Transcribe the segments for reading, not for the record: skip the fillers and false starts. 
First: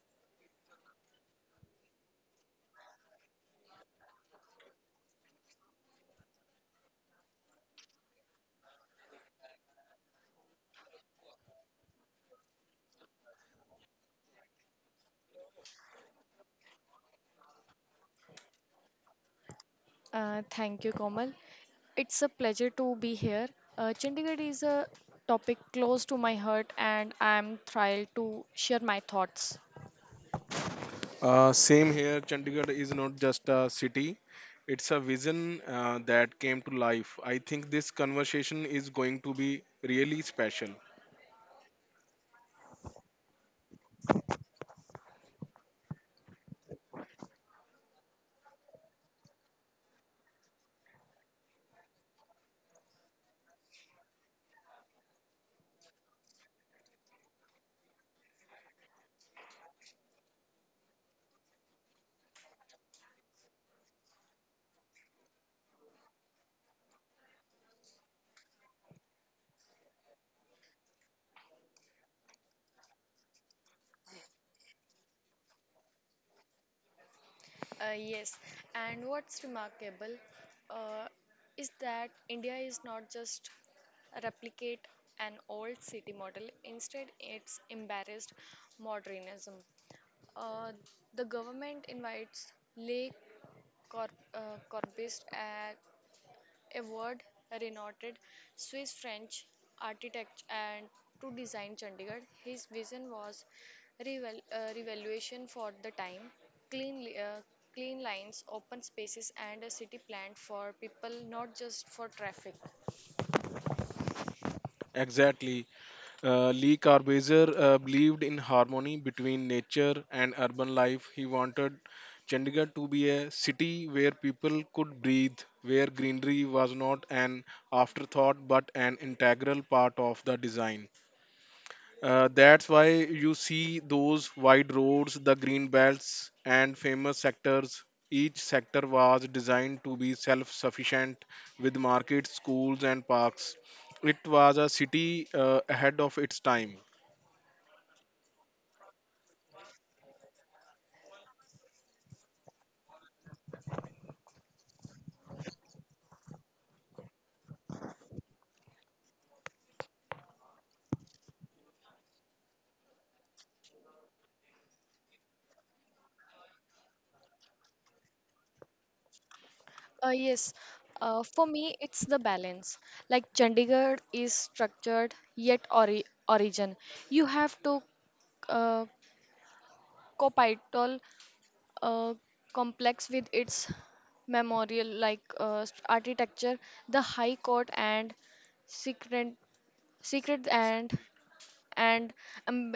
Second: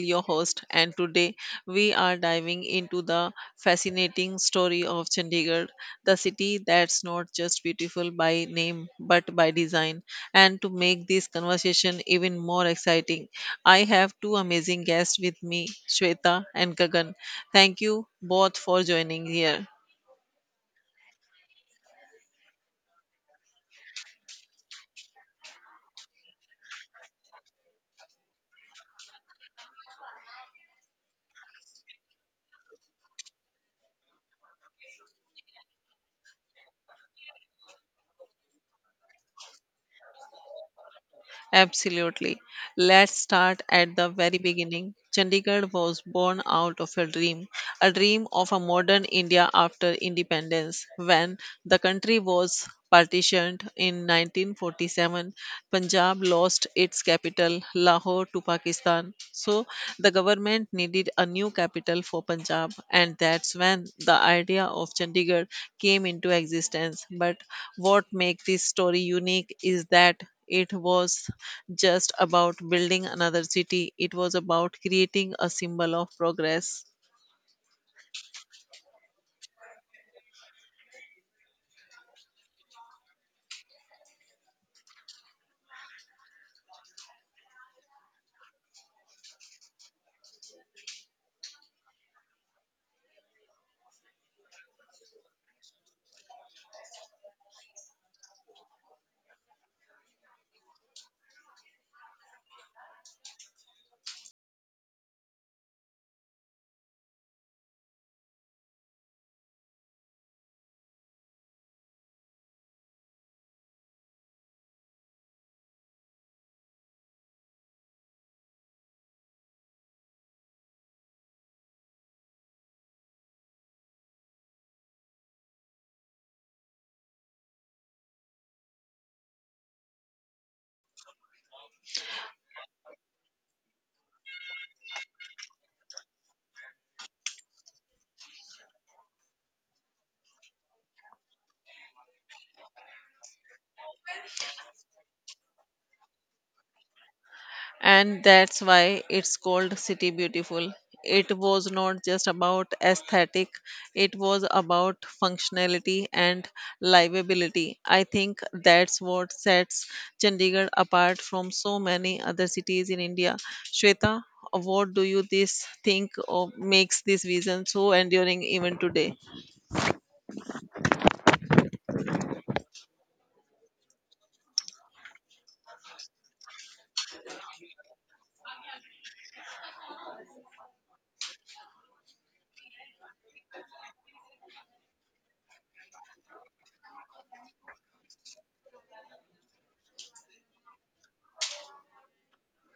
your host, and today we are diving into the fascinating story of Chandigarh, the city that's not just beautiful by name but by design. And to make this conversation even more exciting, I have two amazing guests with me, Shweta and Gagan. Thank you both for joining here. Thank you, Komal. It's a pleasure to be here. Chandigarh is a topic close to my heart, and I'm thrilled to share my thoughts. Same here, Chandigarh is not just a city, it's a vision that came to life. I think this conversation is going to be really special. Absolutely. Let's start at the very beginning. Chandigarh was born out of a dream of a modern India after independence. When the country was partitioned in 1947, Punjab lost its capital, Lahore, to Pakistan. So the government needed a new capital for Punjab, and that's when the idea of Chandigarh came into existence. But what makes this story unique is that it was just about building another city, it was about creating a symbol of progress. Yes, and what's remarkable uh, is that India is not just replicate an old city model, instead, it's embarrassed modernism. Uh, the government invites lay corpus a word renowned Swiss French architect and to design Chandigarh. His vision was revaluation for the time, clean, clean lines, open spaces, and a city planned for people, not just for traffic. Exactly. Lee Corbusier believed in harmony between nature and urban life. He wanted Chandigarh to be a city where people could breathe, where greenery was not an afterthought but an integral part of the design. That's why you see those wide roads, the green belts, and famous sectors. Each sector was designed to be self sufficient with markets, schools, and parks. It was a city ahead of its time. And that's why it's called City Beautiful. It was not just about aesthetic, it was about functionality and livability. I think that's what sets Chandigarh apart from so many other cities in India. Shweta, what do you this think of makes this vision so enduring even today? Yes, for me it's the balance. Like Chandigarh is structured yet origin. You have to uh, copital uh, complex with its memorial like architecture, the High Court and secret secret and um,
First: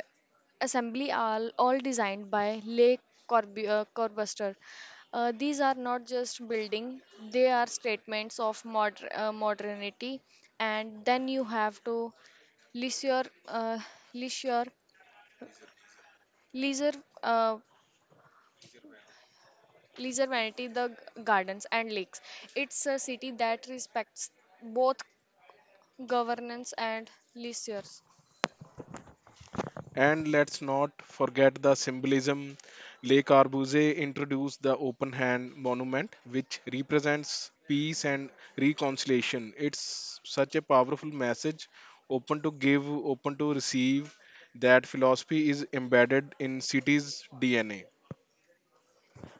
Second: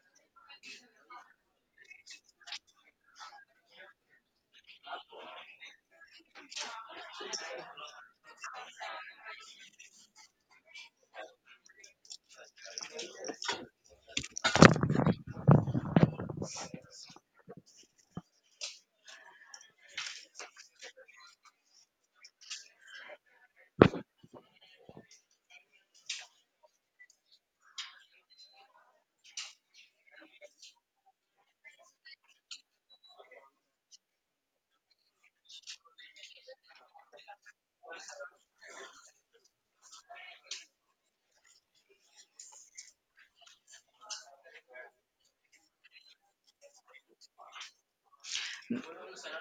assembly are all designed by Le Corbusier. These are not just building; they are statements of modernity. And then you have to leisure, uh, leisure, leisure, uh, leisure vanity, the gardens and lakes. It's a city that respects both governance and leisure. And let's not forget the symbolism. Le Corbusier introduced the open hand monument, which represents peace and reconciliation. It's such a powerful message open to give, open to receive. That philosophy is embedded in cities' DNA.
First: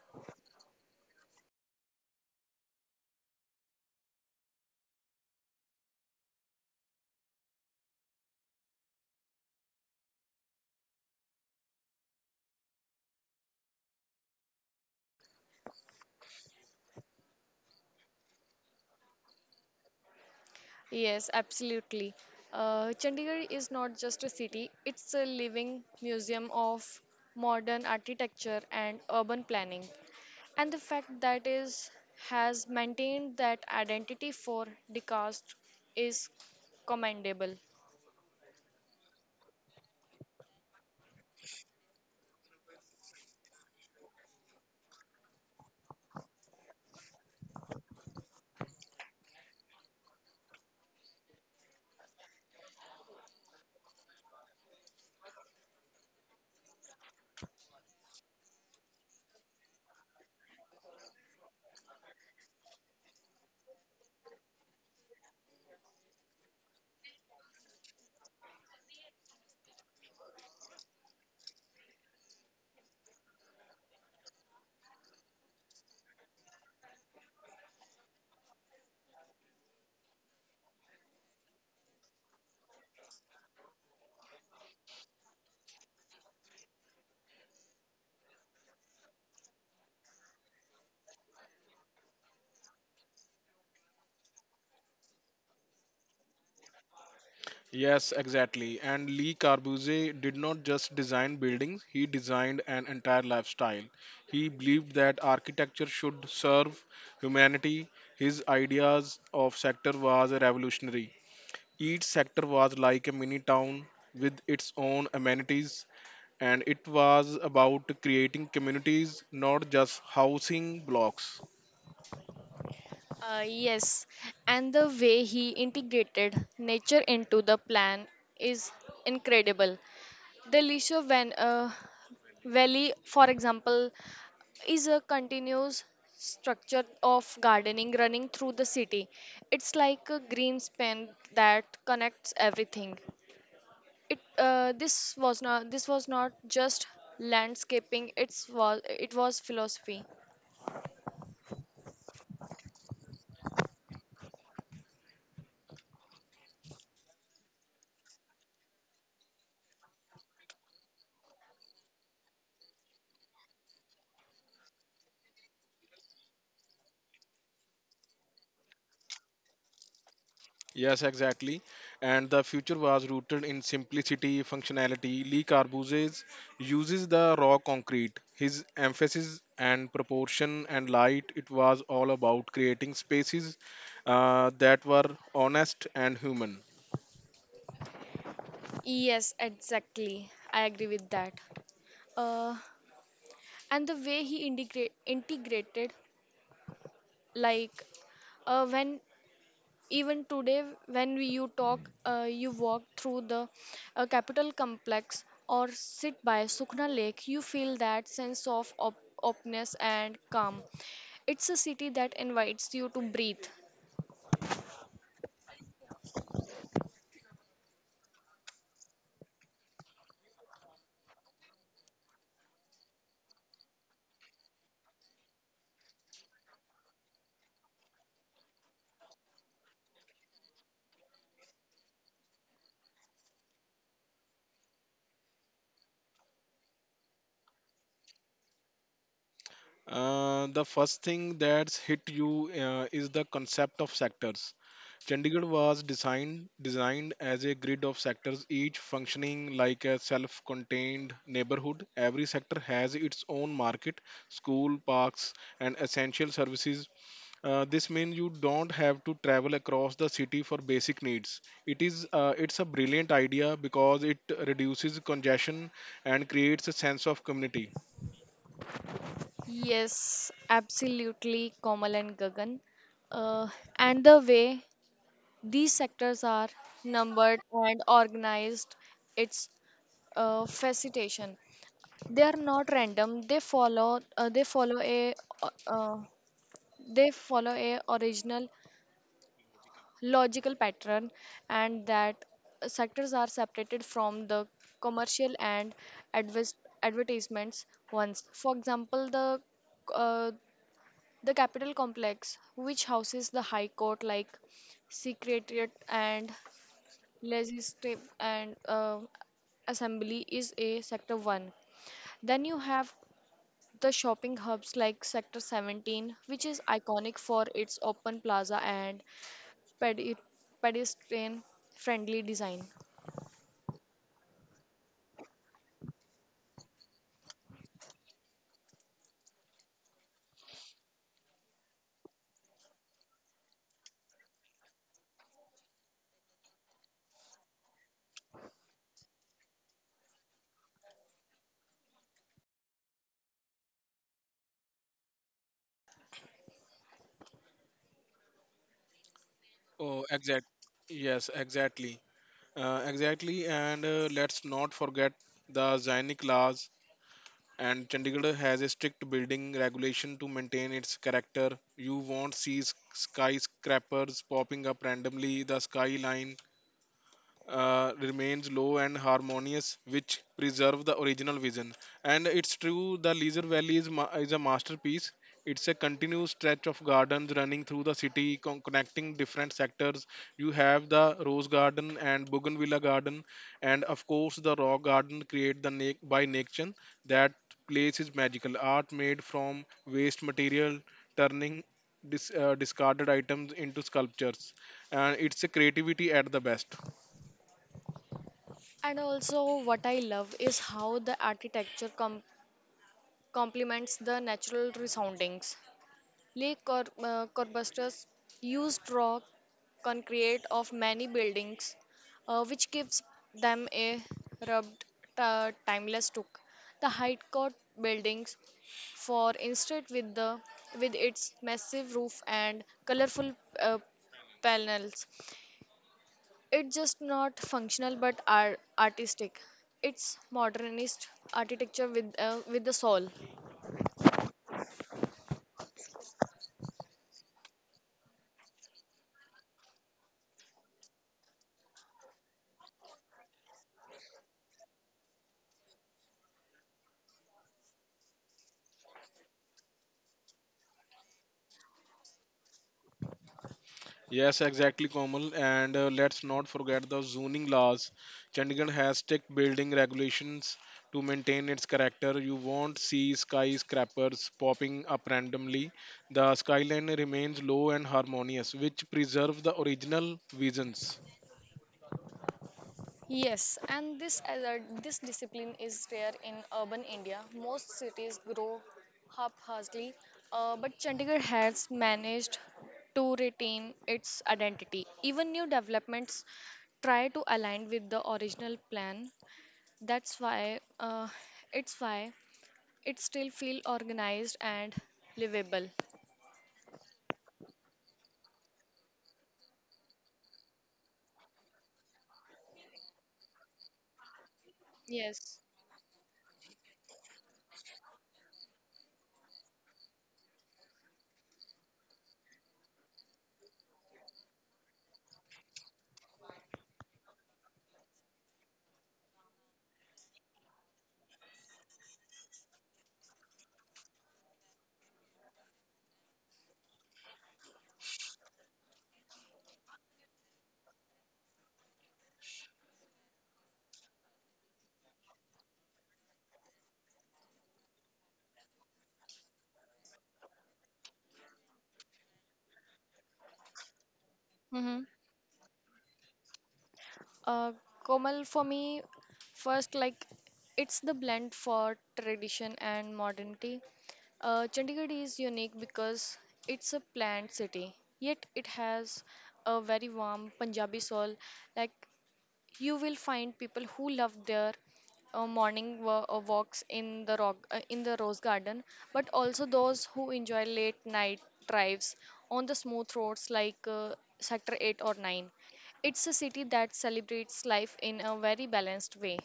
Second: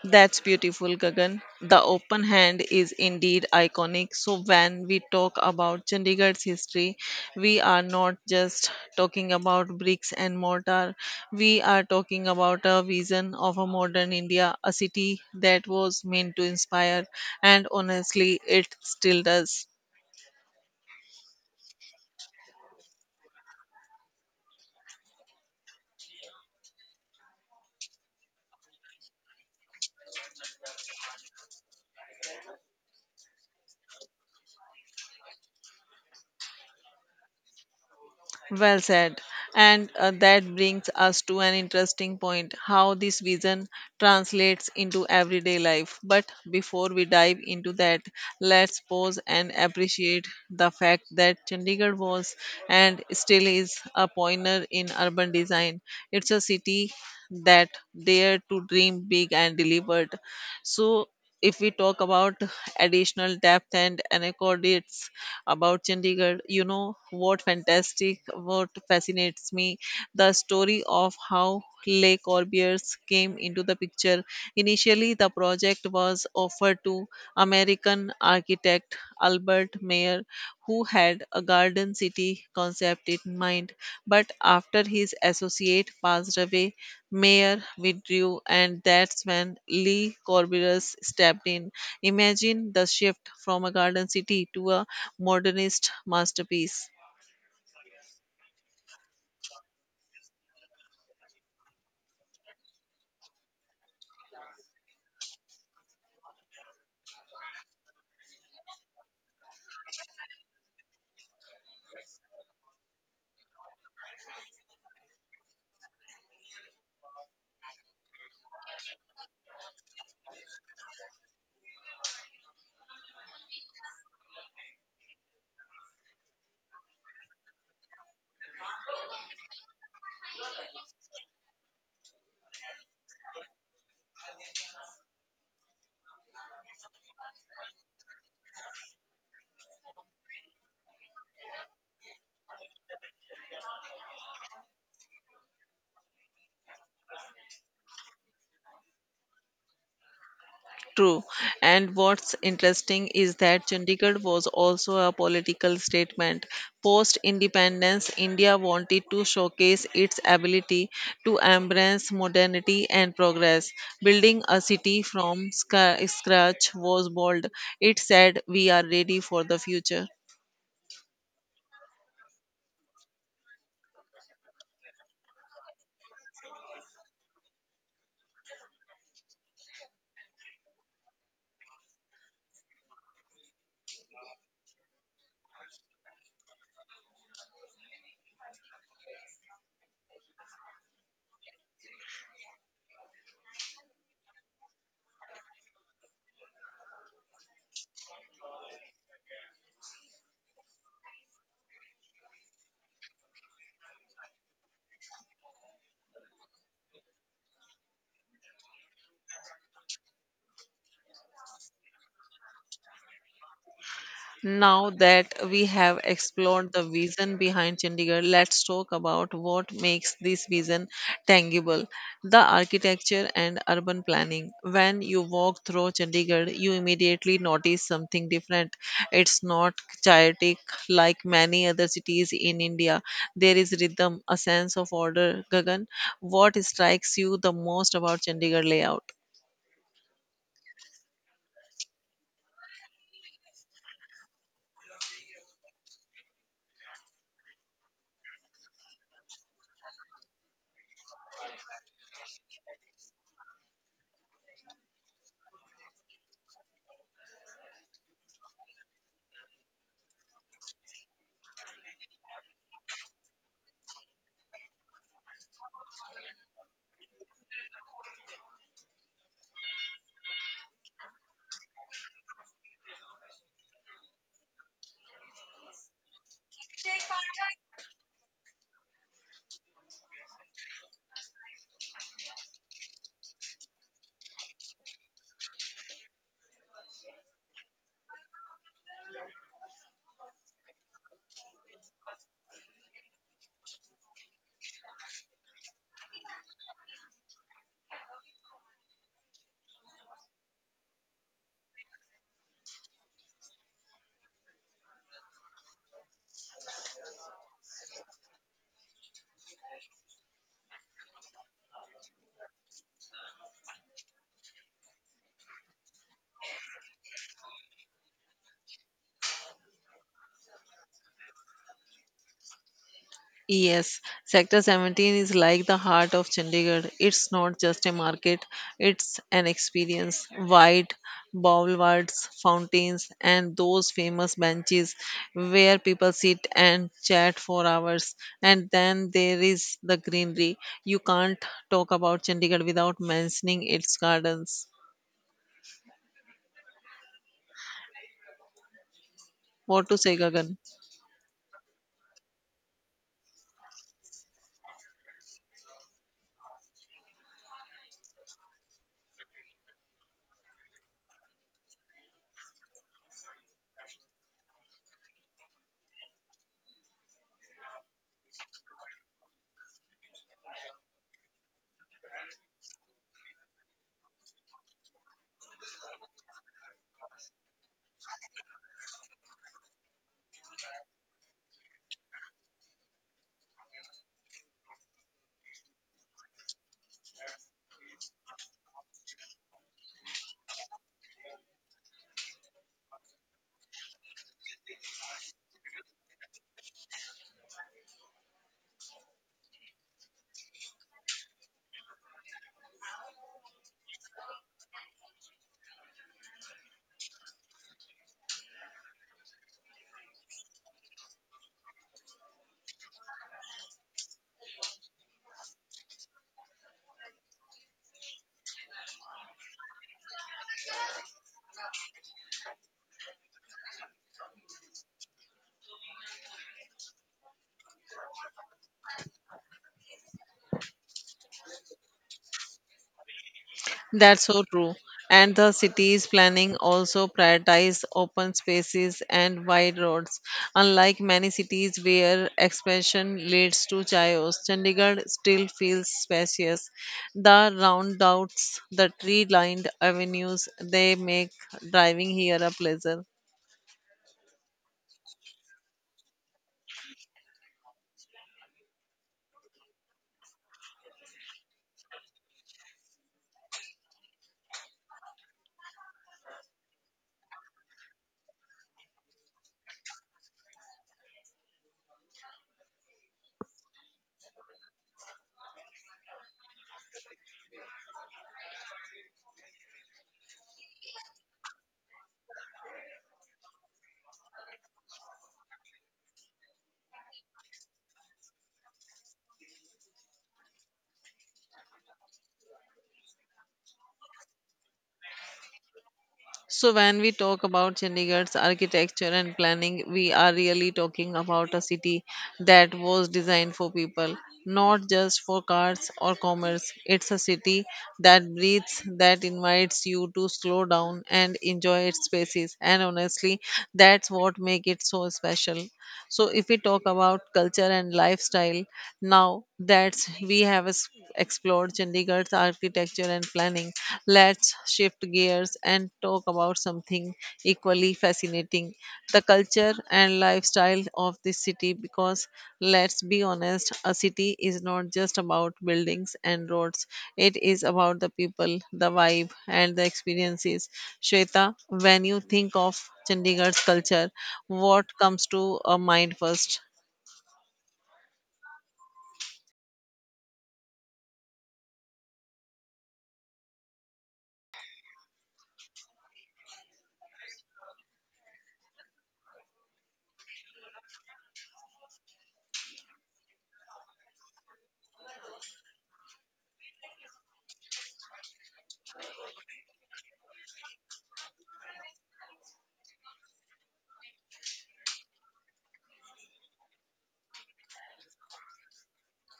That's beautiful, Gagan. The open hand is indeed iconic. So, when we talk about Chandigarh's history, we are not just talking about bricks and mortar, we are talking about a vision of a modern India, a city that was meant to inspire, and honestly, it still does. Yes, absolutely. Chandigarh is not just a city, it's a living museum of modern architecture and urban planning. And the fact that is has maintained that identity for decades is commendable. Well said. And that brings us to an interesting point how this vision translates into everyday life. But before we dive into that, let's pause and appreciate the fact that Chandigarh was and still is a pioneer in urban design. It's a city that dared to dream big and delivered. So, if we talk about additional depth and anecdotes, about Chandigarh. You know what fantastic, what fascinates me, the story of how Le Corbusiers came into the picture. Initially, the project was offered to American architect Albert Mayer, who had a garden city concept in mind. But after his associate passed away, Mayer withdrew, and that's when Lee Corberus stepped in. Imagine the shift from a garden city to a modernist masterpiece. Yes, exactly. And Lee Corbusier did not just design buildings, he designed an entire lifestyle. He believed that architecture should serve humanity. His ideas of sector was revolutionary. Each sector was like a mini town with its own amenities, and it was about creating communities, not just housing blocks. Yes, and the way he integrated nature into the plan is incredible. The Lisho Van, Valley, for example, is a continuous structure of gardening running through the city. It's like a green span that connects everything it this was not just landscaping, it was philosophy. True. And what's interesting is that Chandigarh was also a political statement. Post independence, India wanted to showcase its ability to embrace modernity and progress. Building a city from scratch was bold. It said, we are ready for the future. Yes, exactly. And the future was rooted in simplicity, functionality. Lee Corbusier uses the raw concrete. His emphasis and proportion and light, it was all about creating spaces that were honest and human. Yes, exactly. I agree with that. uh, and the way he integrated like when even today when you talk you walk through the capital complex or sit by sukhna lake you feel that sense of openness and calm. It's a city that invites you to breathe. Now that we have explored the vision behind Chandigarh, let's talk about what makes this vision tangible the architecture and urban planning. When you walk through Chandigarh, you immediately notice something different. It's not chaotic like many other cities in India. There is rhythm, a sense of order. Gagan, what strikes you the most about Chandigarh layout? The first thing that's hit you is the concept of sectors. Chandigarh was designed as a grid of sectors, each functioning like a self-contained neighborhood. Every sector has its own market, school, parks, and essential services. This means you don't have to travel across the city for basic needs. It's a brilliant idea because it reduces congestion and creates a sense of community. Yes, absolutely, Komal and Gagan. Uh, and the way these sectors are numbered and organized, it's facilitation. They are not random. Uh, uh, they follow a original logical pattern, and that sectors are separated from the commercial and advis advertisements ones. For example, uh, the Capitol complex, which houses the High Court like Secretariat and Legislative and Assembly, is a Sector 1. Then you have the shopping hubs like Sector 17, which is iconic for its open plaza and pedi- pedestrian friendly design. Yes, Sector 17 is like the heart of Chandigarh. It's not just a market, it's an experience. Wide boulevards, fountains, and those famous benches where people sit and chat for hours. And then there is the greenery. You can't talk about Chandigarh without mentioning its gardens. What to Oh, say, exact. Gagan? Yes, exactly. Exactly. And let's not forget the Zionic and Chandigarh has a strict building regulation to maintain its character. You won't see skyscrapers popping up randomly. The skyline remains low and harmonious, which preserve the original vision. And it's true, the Leisure Valley is a masterpiece. It's a continuous stretch of gardens running through the city, connecting different sectors. You have the Rose Garden and Bougainvillea Garden, and of course the Rock Garden, created the by nature. That place is magical. Art made from waste material, turning discarded items into sculptures, and it's a creativity at the best. And also, what I love is how the architecture complements the natural resoundings. Corbusier's used raw concrete of many buildings, which gives them a rubbed, timeless look. The High Court buildings, for instance, with its massive roof and colorful uh, panels, it's just not functional but are artistic. It's modernist architecture with the soul. That's so true. And the city's planning also prioritize open spaces and wide roads. Unlike many cities where expansion leads to chaos, Chandigarh still feels spacious. The roundabouts, the tree-lined avenues, they make driving here a pleasure. Yes, exactly, Komal. And let's not forget the zoning laws. Chandigarh has strict building regulations to maintain its character. You won't see skyscrapers popping up randomly. The skyline remains low and harmonious, which preserve the original visions. Yes, and this alert, this discipline is rare in urban India. Most cities grow haphazardly, but Chandigarh has managed to retain its identity. Even new developments try to align with the original plan. That's why it still feel organized and livable. So, when we talk about Chandigarh's architecture and planning, we are really talking about a city that was designed for people, not just Yes. for cars or commerce. It's a city that breathes, that invites you to slow down and enjoy its spaces. And honestly, that's what makes it so special. So, if we talk about culture and lifestyle, now that we have explored Chandigarh's architecture and planning, let's shift gears and talk about something equally fascinating the culture and lifestyle of this city. Because let's be honest, a city is not just about buildings and roads, it is about the people, the vibe, and the experiences. Shweta, when you think of Chandigarh's culture, what Mm-hmm. comes to a mind first? Uh, Komal, for me, first, like, it's the blend for tradition and modernity. Chandigarh is unique because it's a planned city, yet it has a very warm Punjabi soul. Like, you will find people who love their morning wa- walks in the in the rose garden, but also those who enjoy late night drives on the smooth roads like Sector 8 or 9. It's a city that celebrates life in a very balanced way.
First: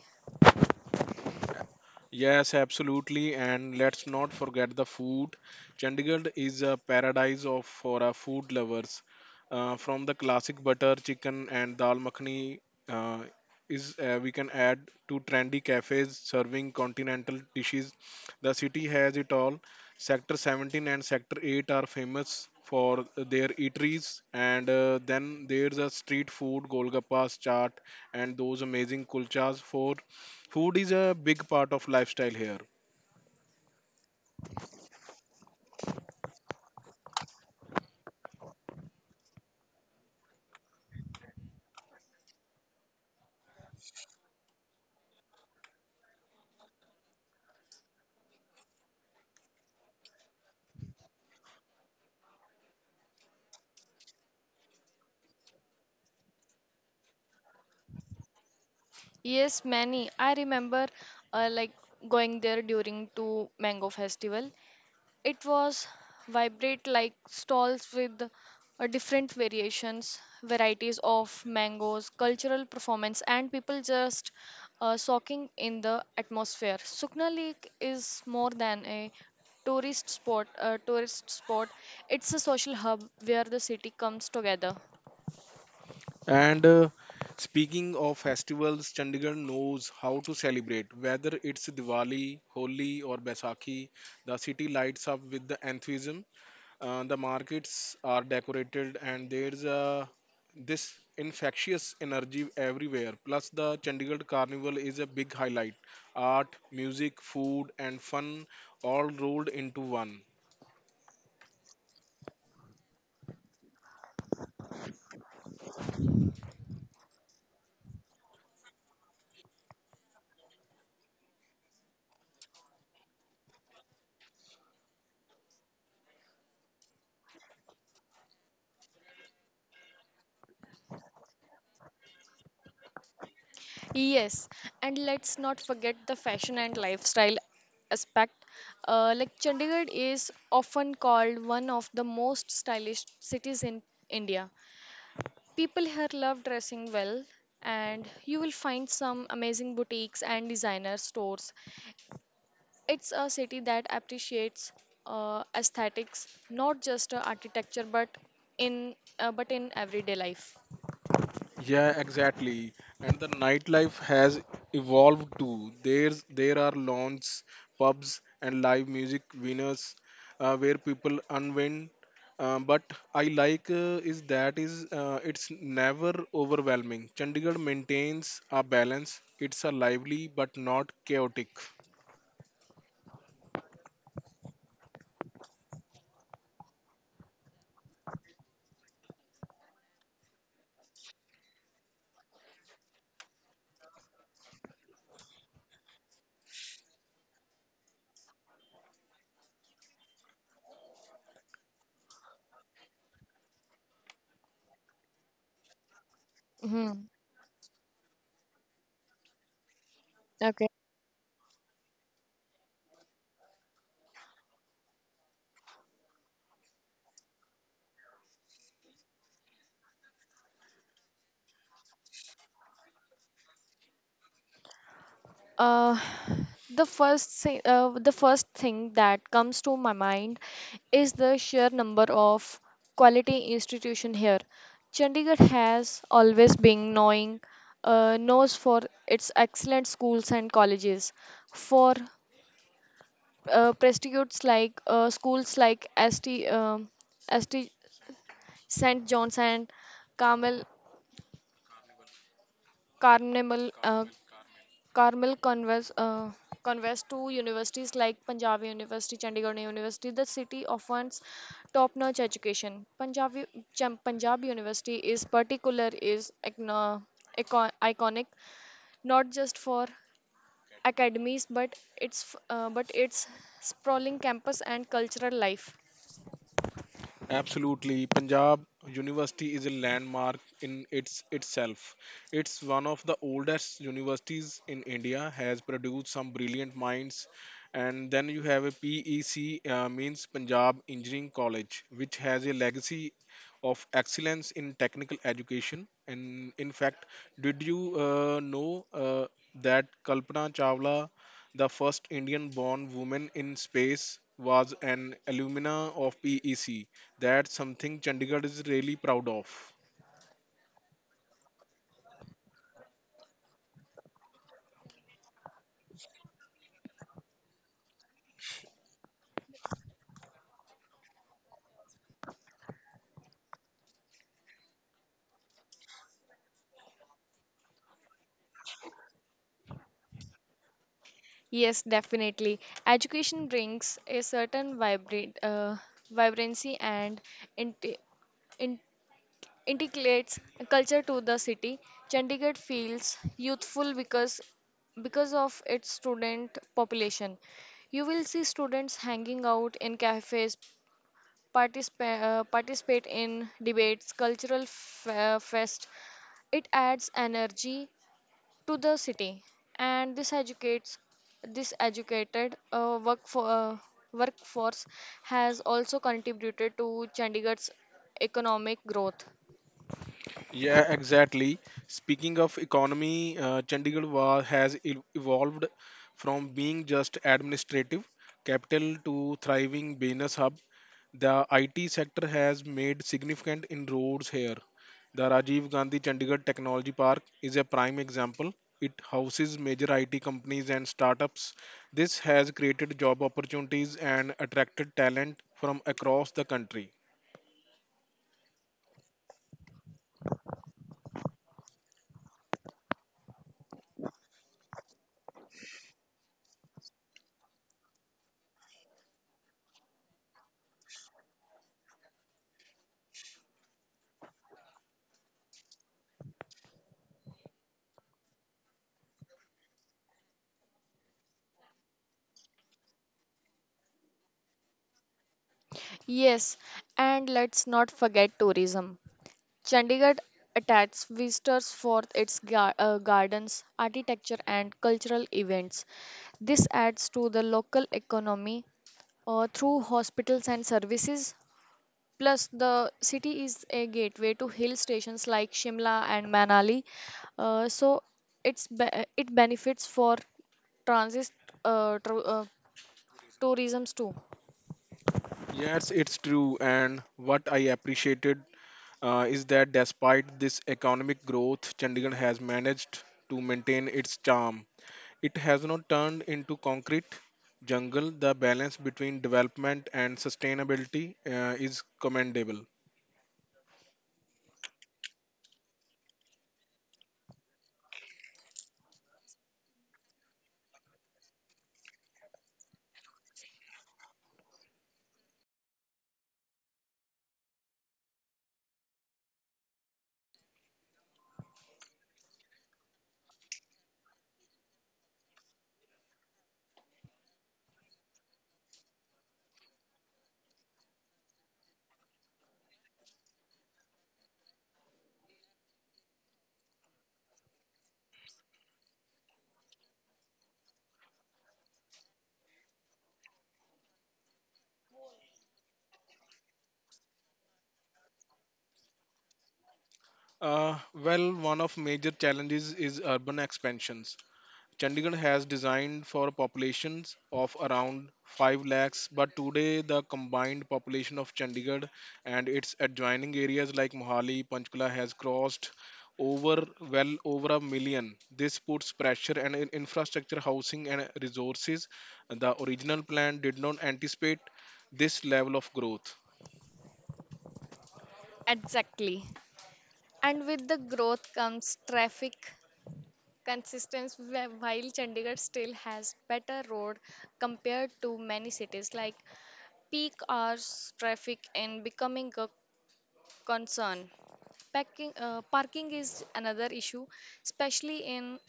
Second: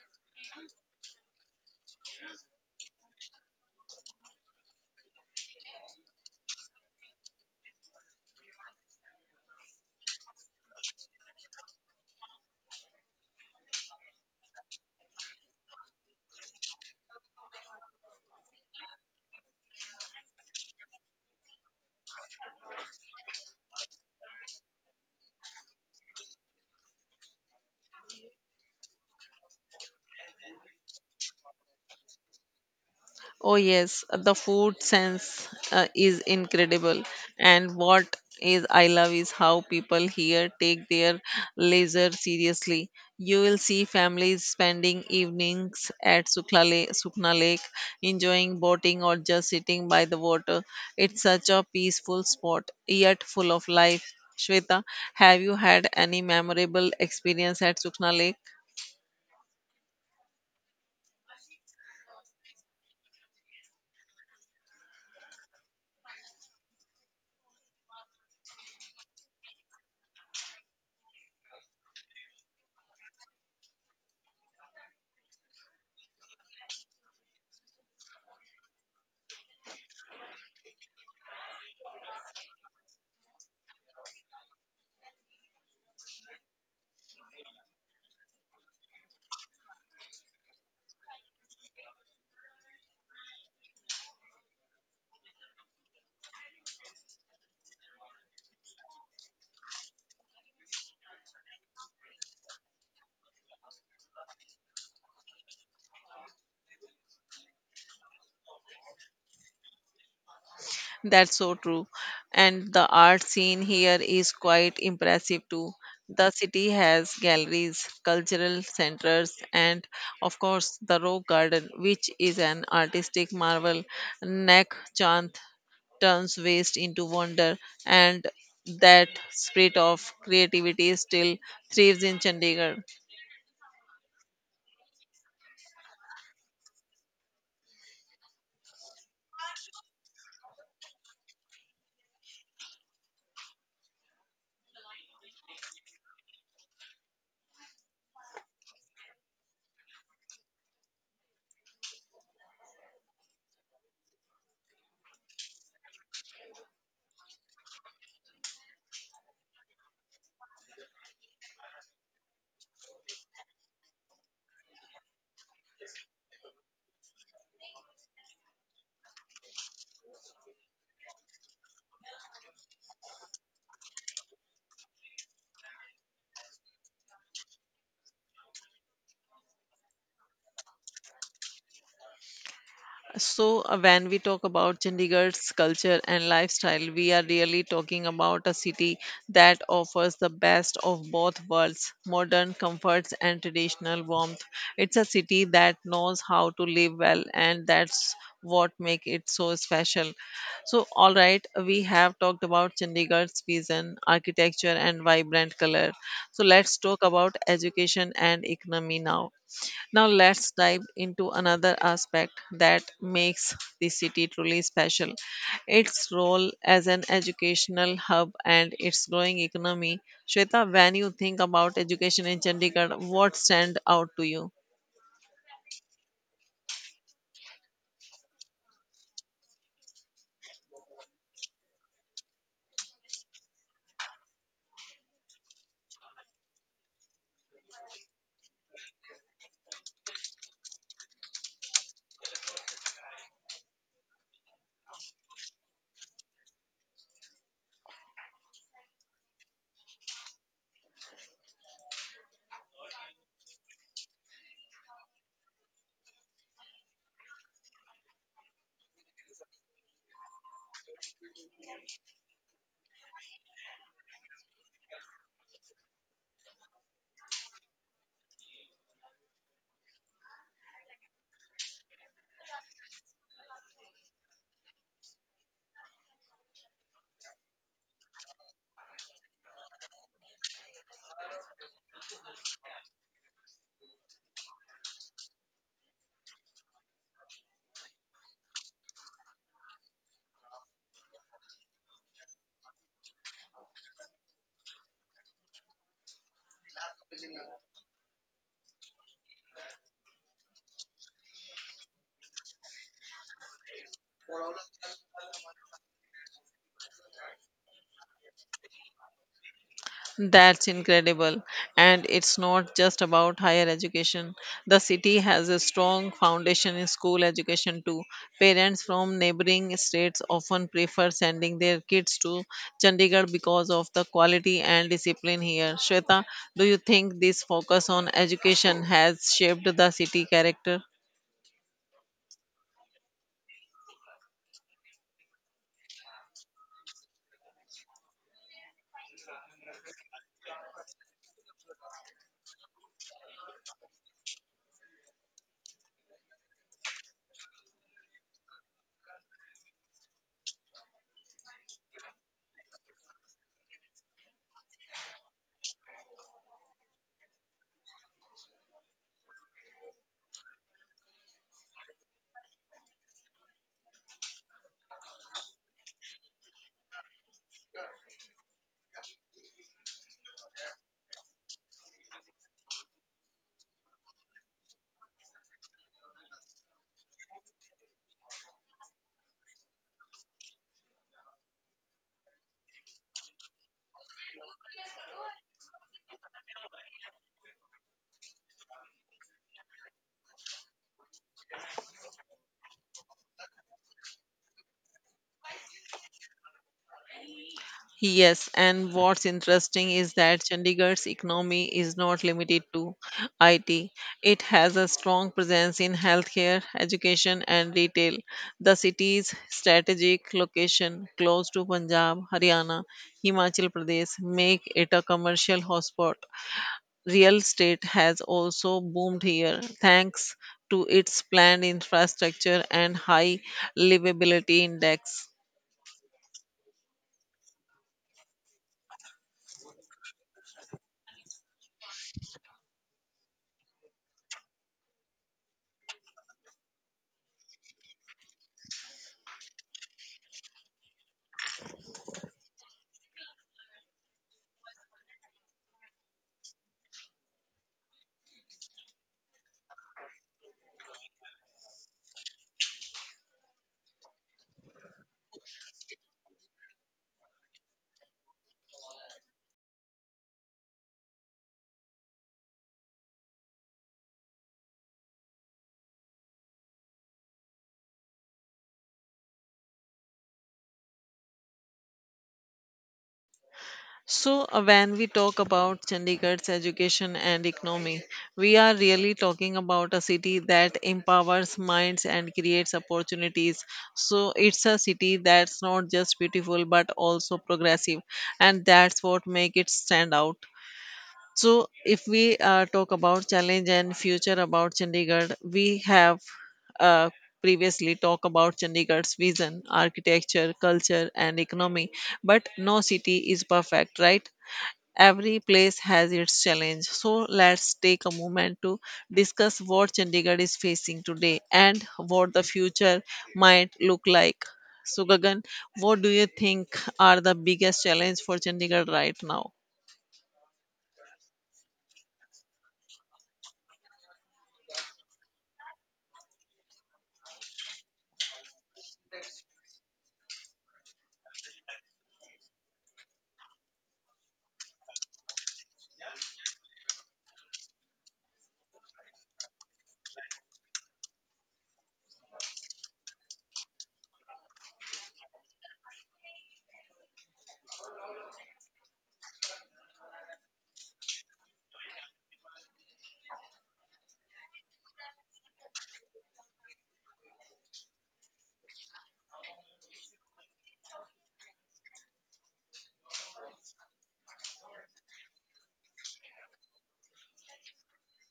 Yes, absolutely. And let's not forget the food. Chandigarh is a paradise of for our food lovers. From the classic butter chicken and dal makhani uh, is we can add to trendy cafes serving continental dishes. The city has it all. Sector 17 and Sector 8 are famous for their eateries, and then there's a street food, golgappas, chaat, and those amazing kulchas for food is a big part of lifestyle here. Oh, yes, the food sense is incredible. And what is I love is how people here take their leisure seriously. You will see families spending evenings at Sukla Lake, Sukna Lake, enjoying boating or just sitting by the water. It's such a peaceful spot, yet full of life. Shweta, have you had any memorable experience at Sukna Lake? Yes, many. I remember like going there during to mango festival. It was vibrate like stalls with different varieties of mangoes, cultural performance, and people just soaking in the atmosphere. Sukna Lake is more than a tourist spot. A tourist spot. It's a social hub where the city comes together. And speaking of festivals, Chandigarh knows how to celebrate. Whether it's Diwali, Holi, or Baisakhi, the city lights up with the enthusiasm. The markets are decorated, and there's a this infectious energy everywhere. Plus, the Chandigarh Carnival is a big highlight. Art, music, food, and fun all rolled into one. That's so true. And the art scene here is quite impressive too. The city has galleries, cultural centers, and of course the Rock Garden, which is an artistic marvel. Nak Chand turns waste into wonder, and that spirit of creativity still thrives in Chandigarh. Yes, and let's not forget the fashion and lifestyle aspect. Like Chandigarh is often called one of the most stylish cities in India. People here love dressing well, and you will find some amazing boutiques and designer stores. It's a city that appreciates aesthetics, not just architecture, but in everyday life. Yeah, exactly. And the nightlife has evolved too. There are lawns, pubs, and live music venues where people unwind. But I like is that is it's never overwhelming. Chandigarh maintains a balance. It's a lively but not chaotic. So, when we talk about Chandigarh's culture and lifestyle, we are really talking about a city that offers the best of both worlds modern comforts and traditional warmth. It's a city that knows how to live well, and that's what makes it so special. So, all right, we have talked about Chandigarh's vision, architecture, and vibrant color. So, let's Mm-hmm. talk about education and economy now. Now let's dive into another aspect that makes the city truly special. Its role as an educational hub and its growing economy. Shweta, when you think about education in Chandigarh, what stands out to you? Uh, the first thing that comes to my mind is the sheer number of quality institution here. Chandigarh has always been knowing knows for its excellent schools and colleges, for prestigious like schools like ST, um ST St. John's and Carmel, Carnival, uh, Carmel conveys, conveys to universities like Punjab University, Chandigarh University. The city offers top-notch education. Punjab University is particular is iconic not just for academies but its but its sprawling campus and cultural life. Absolutely. Punjab University is a landmark in its itself. It's one of the oldest universities in India, has produced some brilliant minds and then you have a PEC means Punjab Engineering College, which has a legacy of excellence in technical education. And in fact, did you know that Kalpana Chawla, the first Indian-born woman in space, was an alumna of PEC? That's something Chandigarh is really proud of. That's incredible. And it's not just about higher education. The city has a strong foundation in school education too. Parents from neighboring states often prefer sending their kids to Chandigarh because of the quality and discipline here. Shweta, do you think this focus on education has shaped the city character? Yes, definitely. Education brings a certain vibrancy and int- integrates culture to the city. Chandigarh feels youthful because of its student population. You will see students hanging out in cafes, participate in debates, cultural fest. It adds energy to the city, and this educated workforce has also contributed to Chandigarh's economic growth. Yeah, exactly. Speaking of economy, Chandigarh has evolved from being just administrative capital to thriving business hub. The IT sector has made significant inroads here. The Rajiv Gandhi Chandigarh Technology Park is a prime example. It houses major IT companies and startups. This has created job opportunities and attracted talent from across the country. Yes, and what's interesting is that Chandigarh's economy is not limited to IT. It has a strong presence in healthcare, education, and retail. The city's strategic location close to Punjab, Haryana, Himachal Pradesh make it a commercial hotspot. Real estate has also boomed here thanks to its planned infrastructure and high livability index. Yes, and let's not forget tourism. Chandigarh attracts visitors for its gardens, architecture, and cultural events. This adds to the local economy through hospitals and services. Plus, the city is a gateway to hill stations like Shimla and Manali, so it's be- it benefits for transit uh, tr- uh, tourism too. Yes, it's true. And what I appreciated is that despite this economic growth, Chandigarh has managed to maintain its charm. It has not turned into concrete jungle. The balance between development and sustainability is commendable. So, when we talk about Chandigarh's education and economy, we are really talking about a city that empowers minds and creates opportunities. So, it's a city that's not just beautiful but also progressive, and that's what makes it stand out. So, if we talk about challenge and future about Chandigarh, we have uh, previously talked about Chandigarh's vision, architecture, culture, and economy. But no city is perfect, right? Every place has its challenge. So let's take a moment to discuss what Chandigarh is facing today and what the future might look like. So Gagan, what do you think are the biggest challenge for Chandigarh right now? Uh, well, one of major challenges is urban expansions. Chandigarh has designed for populations of around 5 lakhs, but today the combined population of Chandigarh and its adjoining areas like Mohali, Panchkula has crossed over well over a million. This puts pressure on infrastructure, housing, and resources. The original plan did not anticipate this level of growth. Exactly. And with the growth comes traffic, Consistence while Chandigarh still has better road compared to many cities like peak hours traffic and becoming a concern. Packing, parking is another issue, especially in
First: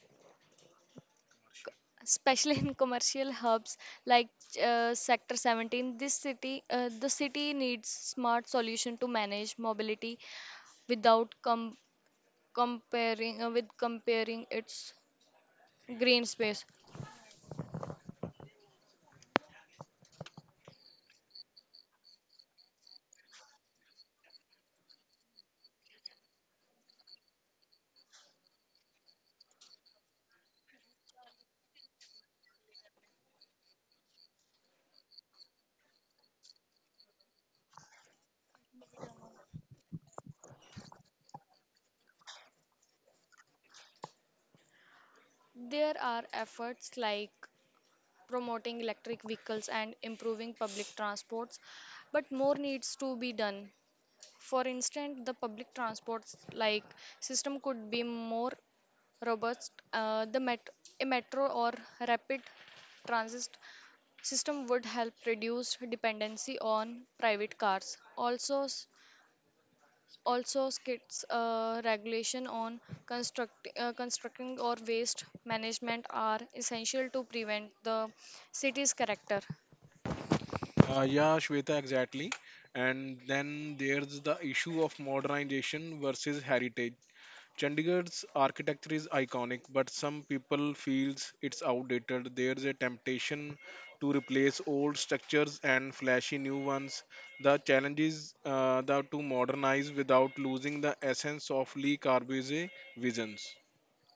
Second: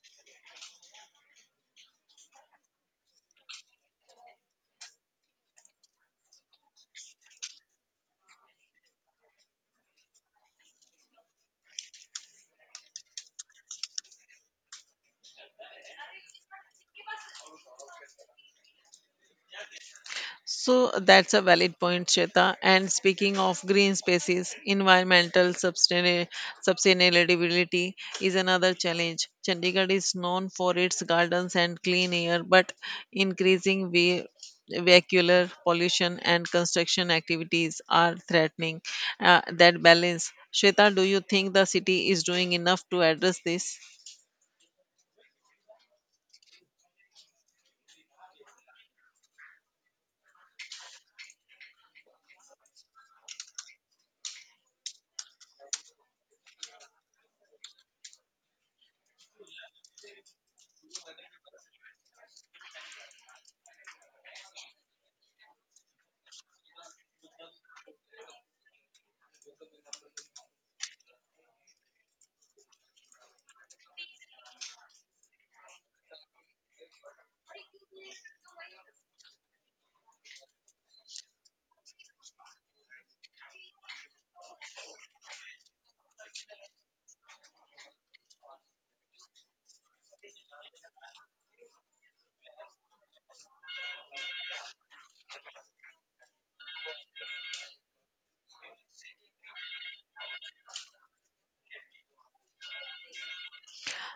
especially in commercial hubs like sector 17. This city the city needs smart solution to manage mobility without comparing with comparing its green space. So that's a valid point, Shweta. And speaking of green spaces, sustainability is another challenge. Chandigarh is known for its gardens and clean air, but increasing vehicular pollution and construction activities are threatening that balance. Shweta, do you think the city is doing enough to address this? There are efforts like promoting electric vehicles and improving public transports, but more needs to be done. For instance, the public transports like system could be more robust. A metro or rapid transit system would help reduce dependency on private cars. Also, also skits regulation on constructing or waste management are essential to prevent the city's character. Yeah, Shweta, exactly. And then there's the issue of modernization versus heritage. Chandigarh's architecture is iconic, but some people feels it's outdated. There's a temptation to replace old structures and flashy new ones. The challenge is to modernize without losing the essence of Lee Corbusier visions.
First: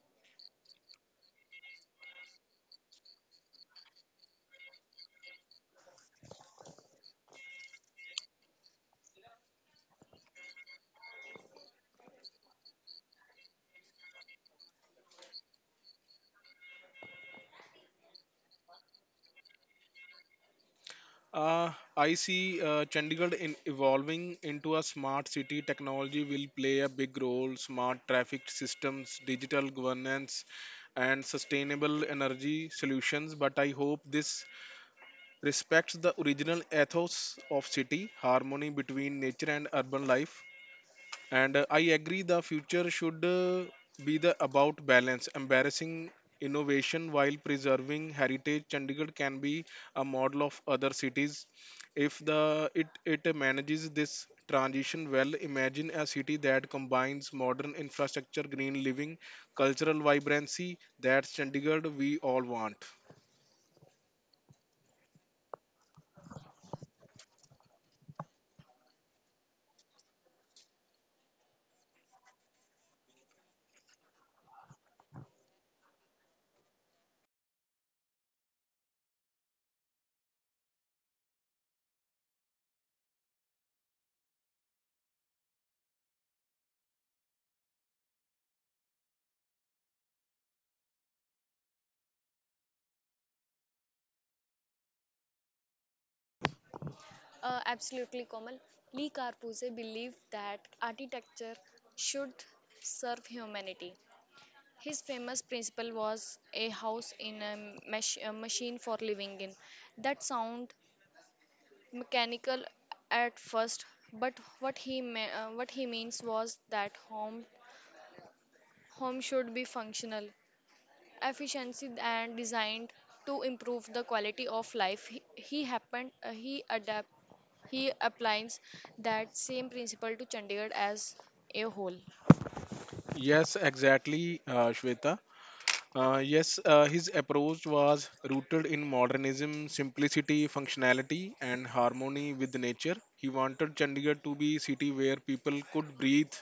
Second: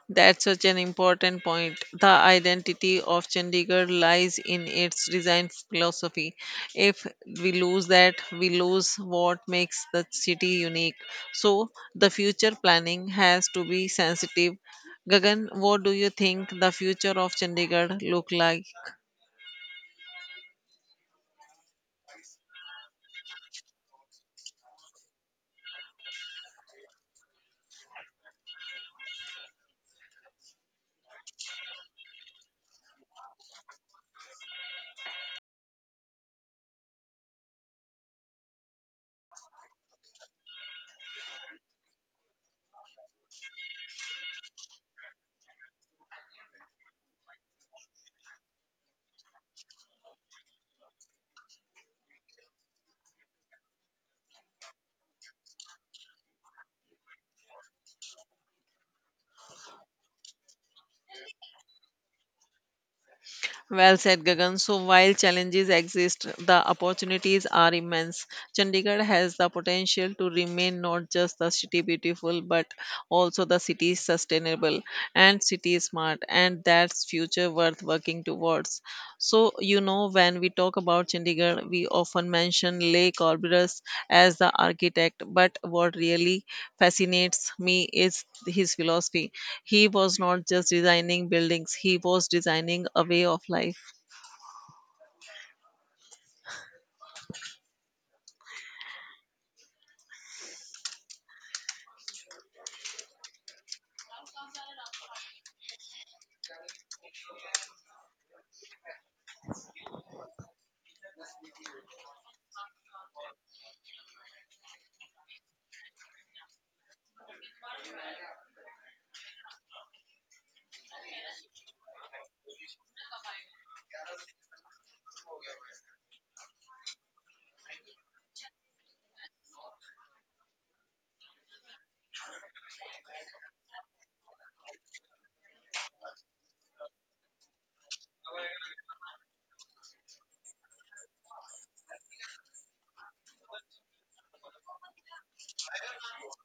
That's such an important point. The identity of Chandigarh lies in its design philosophy. If we lose that, we lose what makes the city unique. So, the future planning has to be sensitive. Gagan, what do you think the future of Chandigarh look like? Uh, I see Chandigarh in evolving into a smart city. Technology will play a big role. Smart traffic systems, digital governance, and sustainable energy solutions. But I hope this respects the original ethos of city, harmony between nature and urban life. And I agree the future should be the about balance, embarrassing innovation while preserving heritage. Chandigarh can be a model of other cities if it manages this transition well. Imagine a city that combines modern infrastructure, green living, cultural vibrancy. That's Chandigarh we all want. Well said, Gagan. So, while challenges exist, the opportunities are immense. Chandigarh has the potential to remain not just the city beautiful, but also the city sustainable and city smart, and that's future worth working towards. So, you know, when we talk about Chandigarh, we often mention Le Corbusier as the architect, but what really fascinates me is his philosophy. He was not just designing buildings, he was designing a way of life. Absolutely, Komal. Lee Carpuse believed that architecture should serve humanity. His famous principle was a house in a, a machine for living in. That sound mechanical at first, but what he means was that home should be functional. Efficiency and designed to improve the quality of life. He happened he adapt he applies that same principle to Chandigarh as a whole. Yes, exactly, Shweta. Yes, his approach was rooted in modernism, simplicity, functionality, and harmony with nature. He wanted Chandigarh to be a city where people could breathe,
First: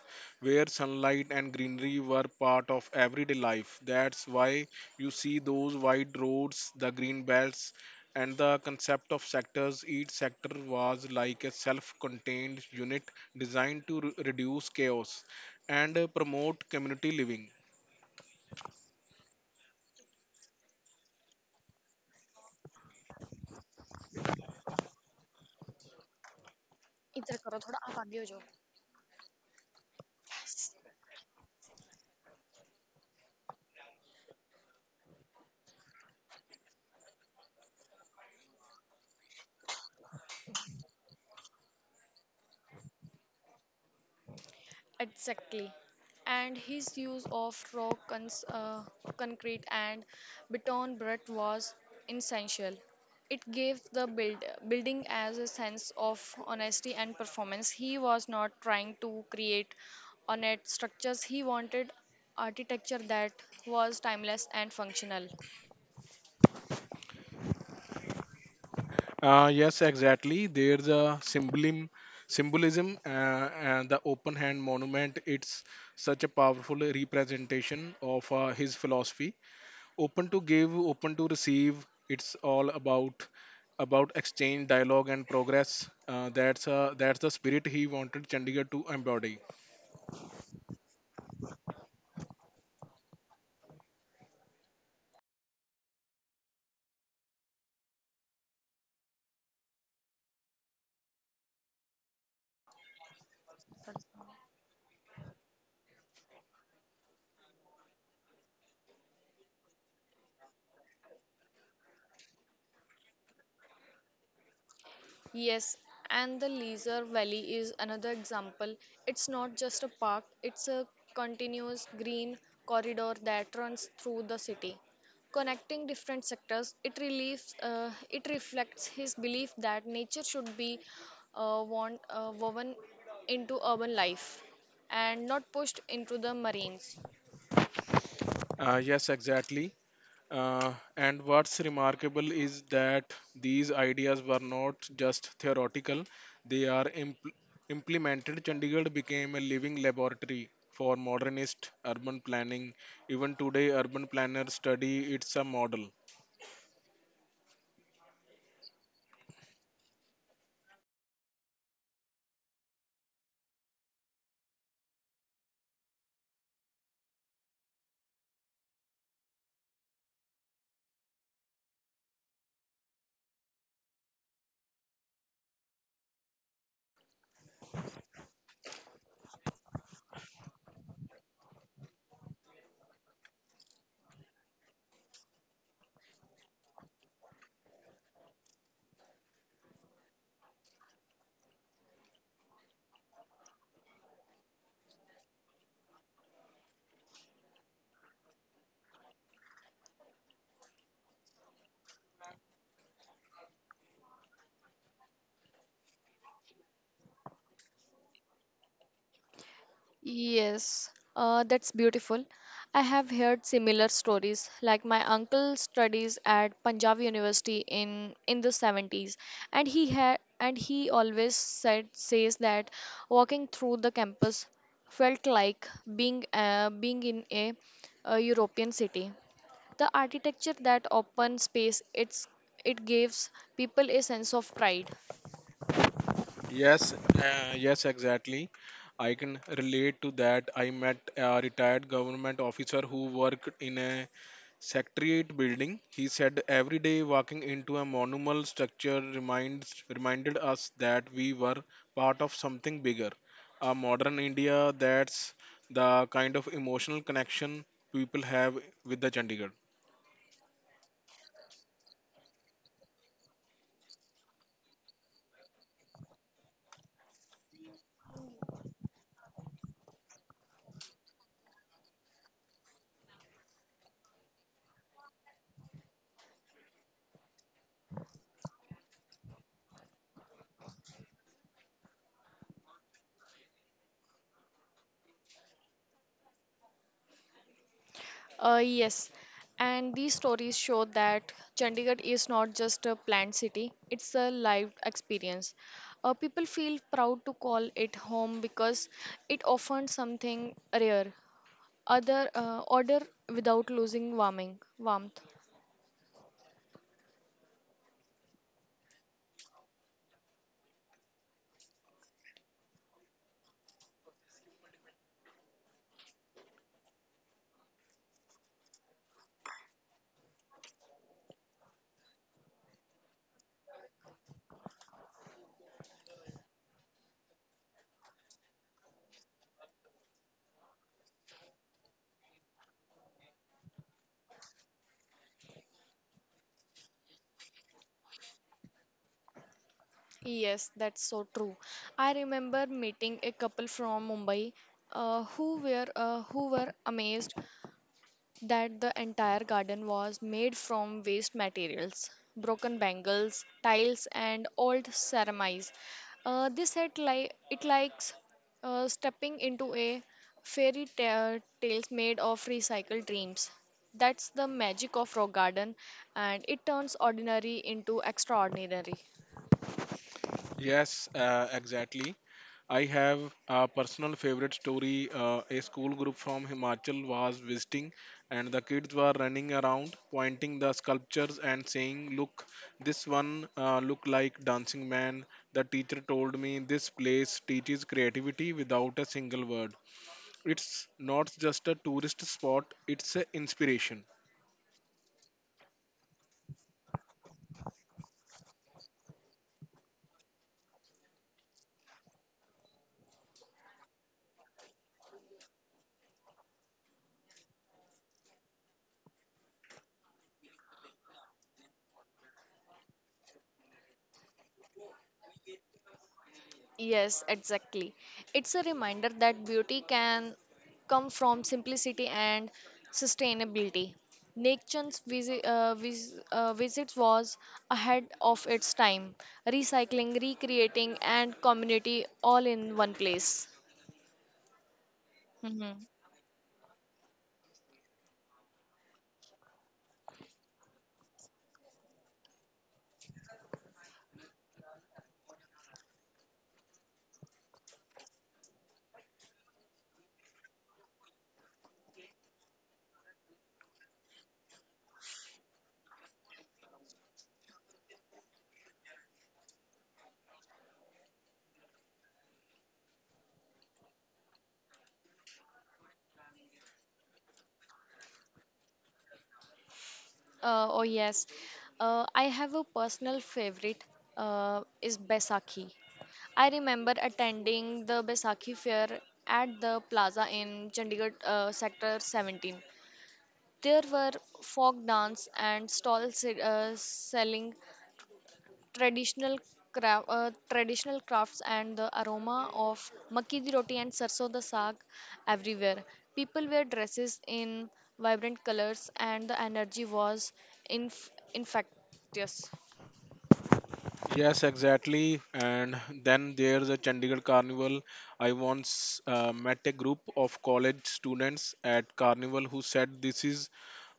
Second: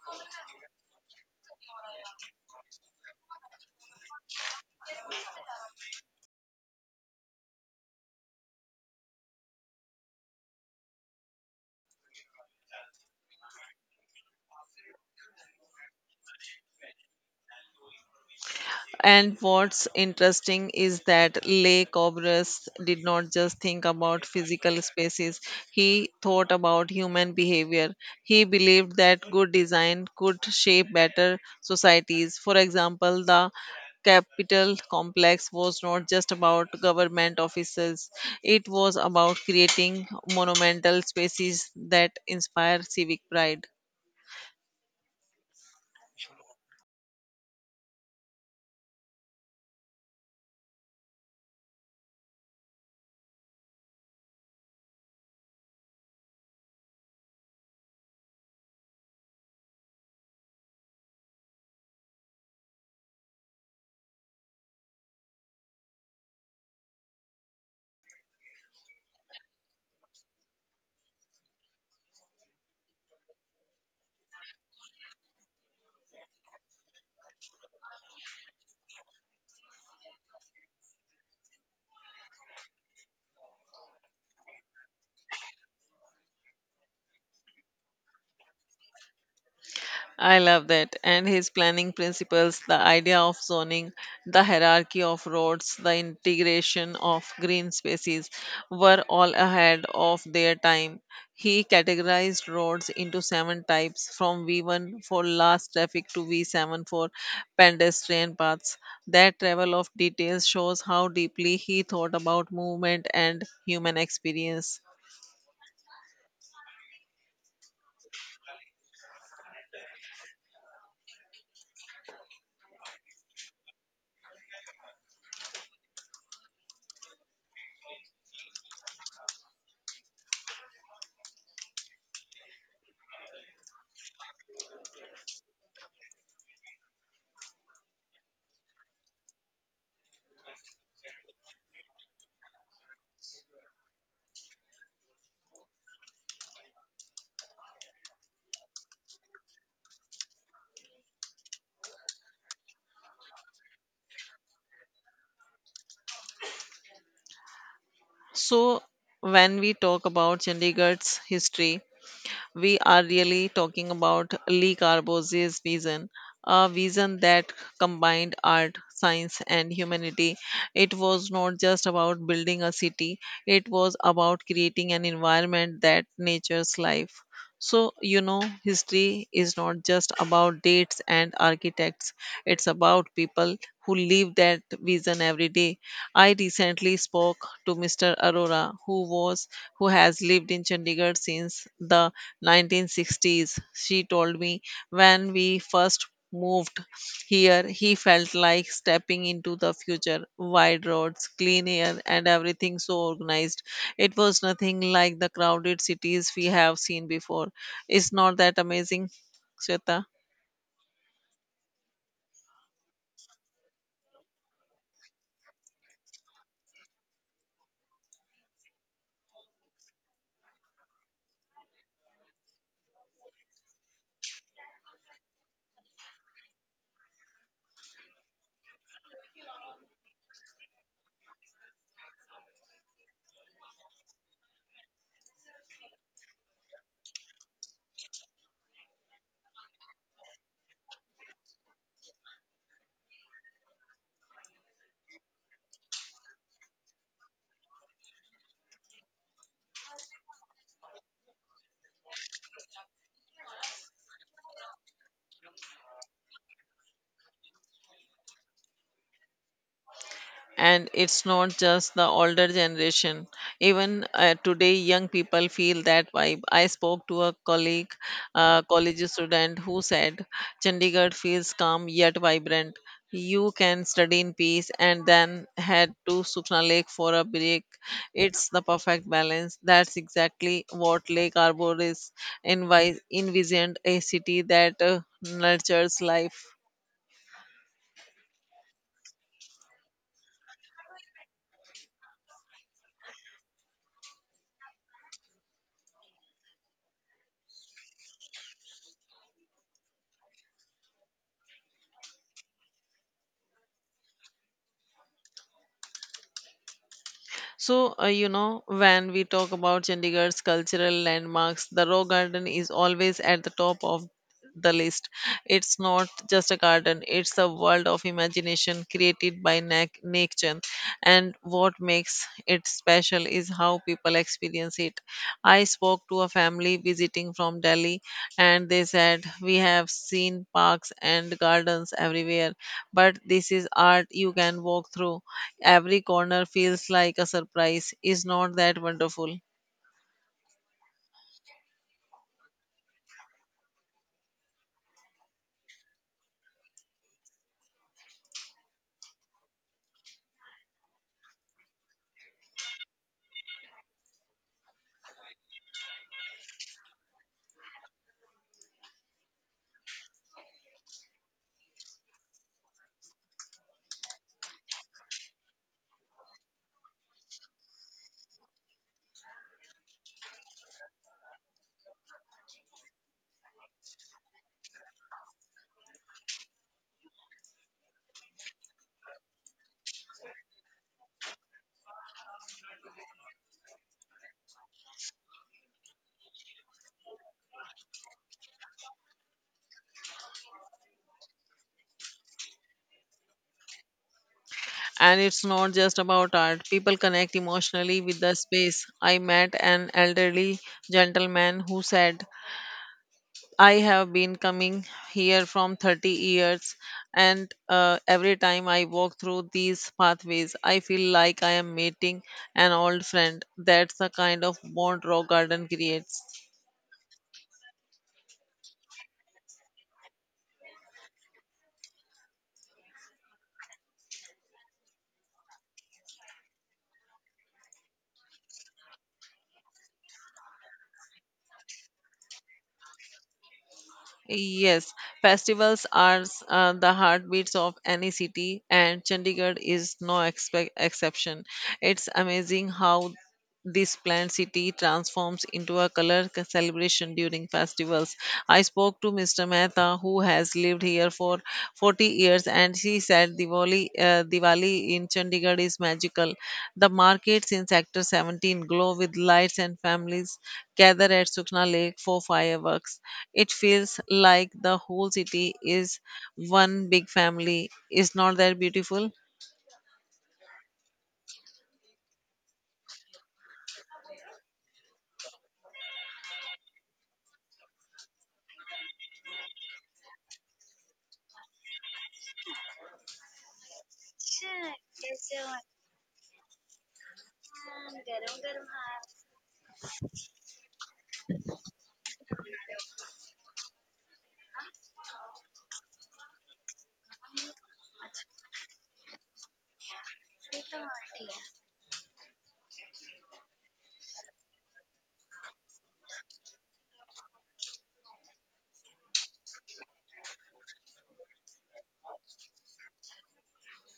where sunlight and greenery were part of everyday life. That's why you see those wide roads, the green belts, and the concept of sectors. Each sector was like a self-contained unit designed to reduce chaos and promote community living. And what's interesting is that Le Corbusier did not just think about physical spaces, he thought about human इधर करो थोड़ा behavior. आप आगे हो जाओ. He believed that good design could shape better societies. For example, the Capitol complex was not just about government offices, it was about creating monumental spaces that inspire civic pride. Exactly. And his use of concrete, and beton brick was essential. It gave building as a sense of honesty and performance. He was not trying to create ornate structures, he wanted architecture that was timeless and functional. Yes, exactly. There's a symbolism and the open hand monument. It's such a powerful representation of his philosophy. Open to give, open to receive. It's all about exchange, dialogue, and progress. That's the spirit he wanted Chandigarh to embody. I love that. And his planning principles, the idea of zoning, the hierarchy of roads, the integration of green spaces were all ahead of their time. He categorized roads into seven types from V1 for last traffic to V7 for pedestrian paths. That level of detail shows how deeply he thought about movement and human experience. Yes, and the Leisure Valley is another example. It's not just a park, it's a continuous green corridor that runs through the city, connecting different sectors. It it reflects his belief that nature should be woven into urban life and not pushed into the marines. Yes, exactly. And what's remarkable is that these ideas were not just theoretical, they are implemented. Chandigarh became a living laboratory for modernist urban planning. Even today, urban planners study it's a model. So, when we talk about Chandigarh's history, we are really talking about Lee Carbose's vision, a vision that combined art, science, and humanity. It was not just about building a city, it was about creating an environment that nature's life. So, you know, history is not just about dates and architects, it's about people who live that vision every day. I recently spoke to Mr. Arora, who has lived in Chandigarh since the 1960s, she told me. When we first moved here, he felt like stepping into the future. Wide roads, clean air, and everything so organized. It was nothing like the crowded cities we have seen before. Is not that amazing, Shweta? Yes, that's beautiful. I have heard similar stories. Like my uncle studies at Punjab University in the 70s, and he had and he always said says that walking through the campus felt like being in a European city. The architecture, that open space, it gives people a sense of pride. Yes, exactly. I can relate to that. I met a retired government officer who worked in a secretariat building. He said every day walking into a monumental structure reminds reminded us that we were part of something bigger. A modern India. That's the kind of emotional connection people have with the Chandigarh. And it's not just the older generation, even today young people feel that vibe. I spoke to a colleague, a college student who said Chandigarh feels calm yet vibrant. You can study in peace and then head to Sukhna Lake for a break. It's the perfect balance. That's exactly what Lake Arbor is envisioned, a city that nurtures life. Yes, and these stories show that Chandigarh is not just a planned city, it's a lived experience. People feel proud to call it home because it offers something rare, other order without losing warming warmth. So, when we talk about Chandigarh's cultural landmarks, the Rock Garden is always at the top of the list. It's not just a garden, it's a world of imagination created by nature. And what makes it special is how people experience it. I spoke to a family visiting from Delhi and they said, we have seen parks and gardens everywhere, but this is art you can walk through. Every corner feels like a surprise. Is not that wonderful? Yes, that's so true. I remember meeting a couple from Mumbai who were amazed that the entire garden was made from waste materials, broken bangles, tiles, and old ceramides. It likes stepping into a fairy tale tales made of recycled dreams. That's the magic of rock garden, and it turns ordinary into extraordinary. Yes, exactly. I have a personal favorite story. A school group from Himachal was visiting, and the kids were running around, pointing the sculptures and saying, "Look, this one look like dancing man." The teacher told me this place teaches creativity without a single word. It's not just a tourist spot; it's an inspiration. And it's not just about art, people connect emotionally with the space. I met an elderly gentleman who said, I have been coming here from 30 years, and every time I walk through these pathways, I feel like I am meeting an old friend. That's the kind of bond Rock Garden creates. Yes, exactly. It's a reminder that beauty can come from simplicity and sustainability. Nature's visits was ahead of its time, recycling, recreating, and community all in one place. Yes, festivals are the heartbeats of any city, and Chandigarh is no exception. It's amazing how this planned city transforms into a celebration during festivals. I spoke to Mr. Mehta, who has lived here for 40 years, and he said Diwali, Diwali in Chandigarh is magical. The markets in Sector 17 glow with lights, and families gather at Sukna Lake for fireworks. It feels like the whole city is one big family. Is not that beautiful? Oh yes, I have a personal favorite is Baisakhi. I remember attending the Baisakhi fair at the plaza in Chandigarh sector 17. There were folk dance and stalls selling traditional traditional crafts and the aroma of makki di roti and sarson da saag everywhere. People were dresses in vibrant colors and the energy was inf- infectious. Yes, exactly. And then there's a Chandigarh Carnival. I once met a group of college students at Carnival who said this is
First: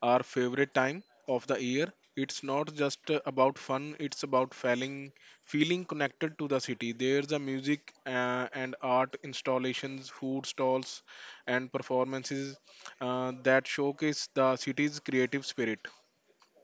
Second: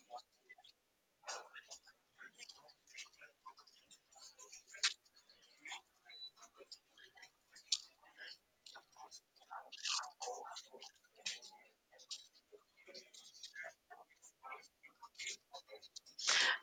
our favorite time of the year. It's not just about fun, it's about feeling connected to the city. There's a music and art installations, food stalls, and performances that showcase the city's creative spirit.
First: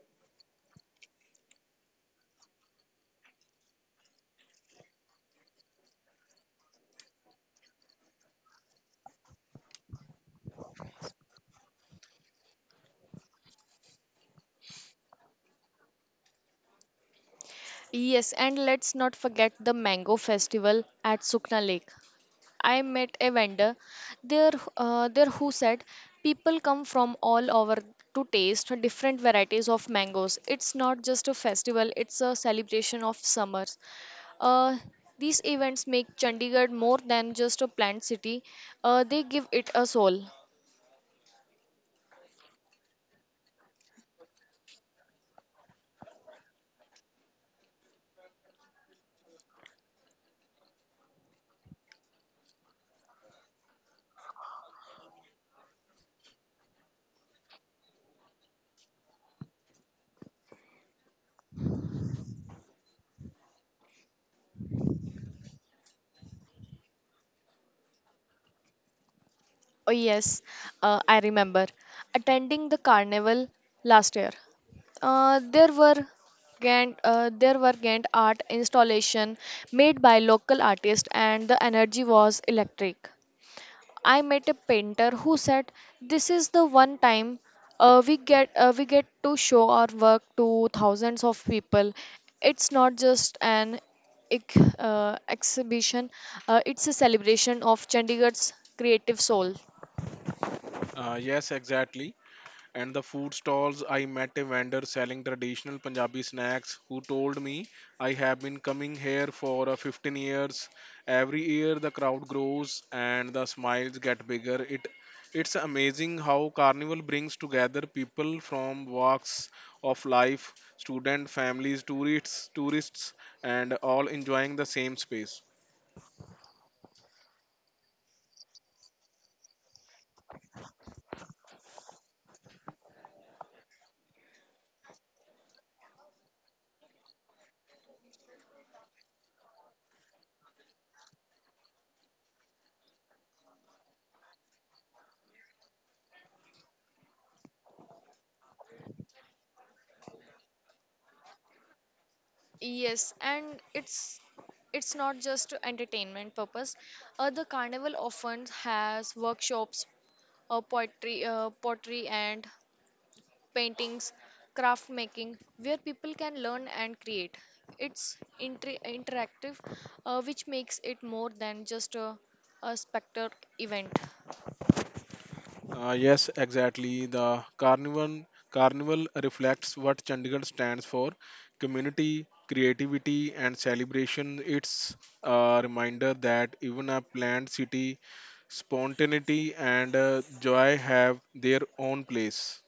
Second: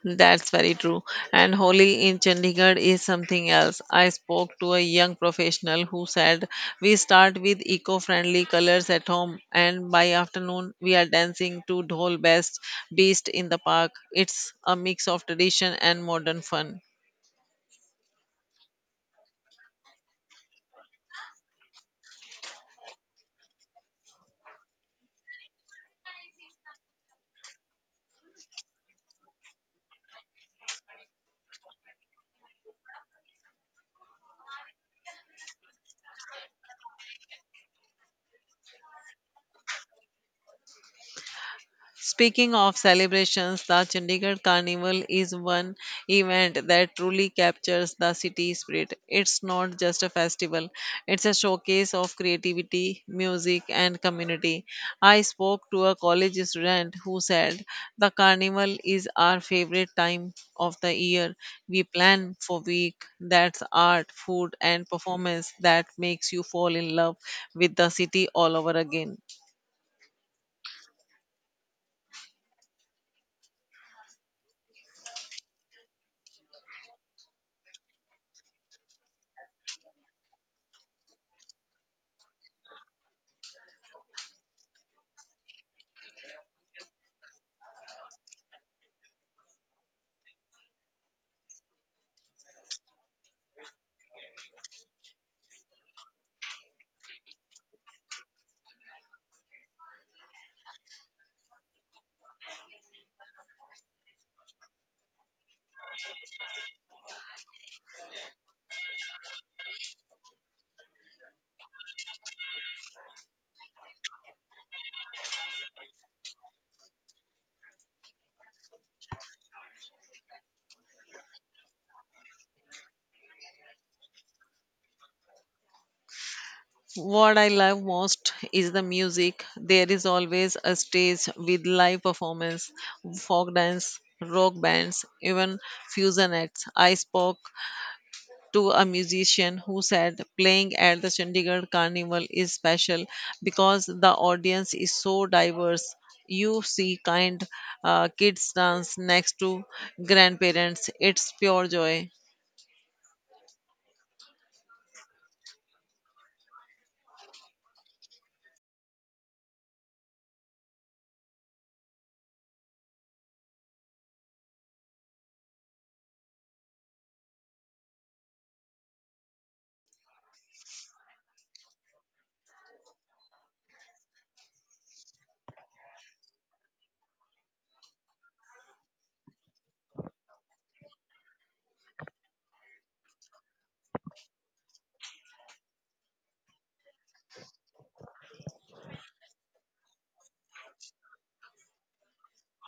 That's very true. And Holi in Chandigarh is something else. I spoke to a young professional who said, we start with eco friendly colors at home, and by afternoon, we are dancing to Dhol Best Beast in the park. It's a mix of tradition and modern fun. Yes, and let's not forget the mango festival at Sukna Lake. I met a vendor there, there who said people come from all over to taste different varieties of mangoes. It's not just a festival, it's a celebration of summers. Uh, these events make Chandigarh more than just a planned city, they give it a soul. Speaking of celebrations, the Chandigarh Carnival is one event that truly captures the city spirit. It's not just a festival, it's a showcase of creativity, music, and community. I spoke to a college student who said, the carnival is our favorite time of the year. We plan for week that's art, food, and performance that makes you fall in love with the city all over again. Oh, yes, I remember attending the carnival last year. Uh, there were there were Ghent art installation made by local artists, and the energy was electric. I met a painter who said, "This is the one time we get to show our work to thousands of people. It's not just an exhibition; it's a celebration of Chandigarh's creative soul." Yes, exactly. And the food stalls, I met a vendor selling traditional Punjabi snacks who told me I have been coming here for 15 years. Every year the crowd grows and the smiles get bigger. It's amazing how carnival brings together people from walks of life, student families, tourists and all enjoying the same space. What I love most is the music. There is always a stage with live performance, folk dance, rock bands, even fusion acts. I spoke to a musician who said playing at the Chandigarh Carnival is special because the audience is so diverse. You see kind kids dance next to grandparents. It's pure joy. Yes, and it's not just to entertainment purpose. The carnival often has workshops, poetry, pottery and paintings, craft making, where people can learn and create. It's interactive, which makes it more than just a specter event. Yes, exactly. The carnival reflects what Chandigarh stands for: community, creativity, and celebration. It's a reminder that even a planned city, spontaneity and joy have their own place.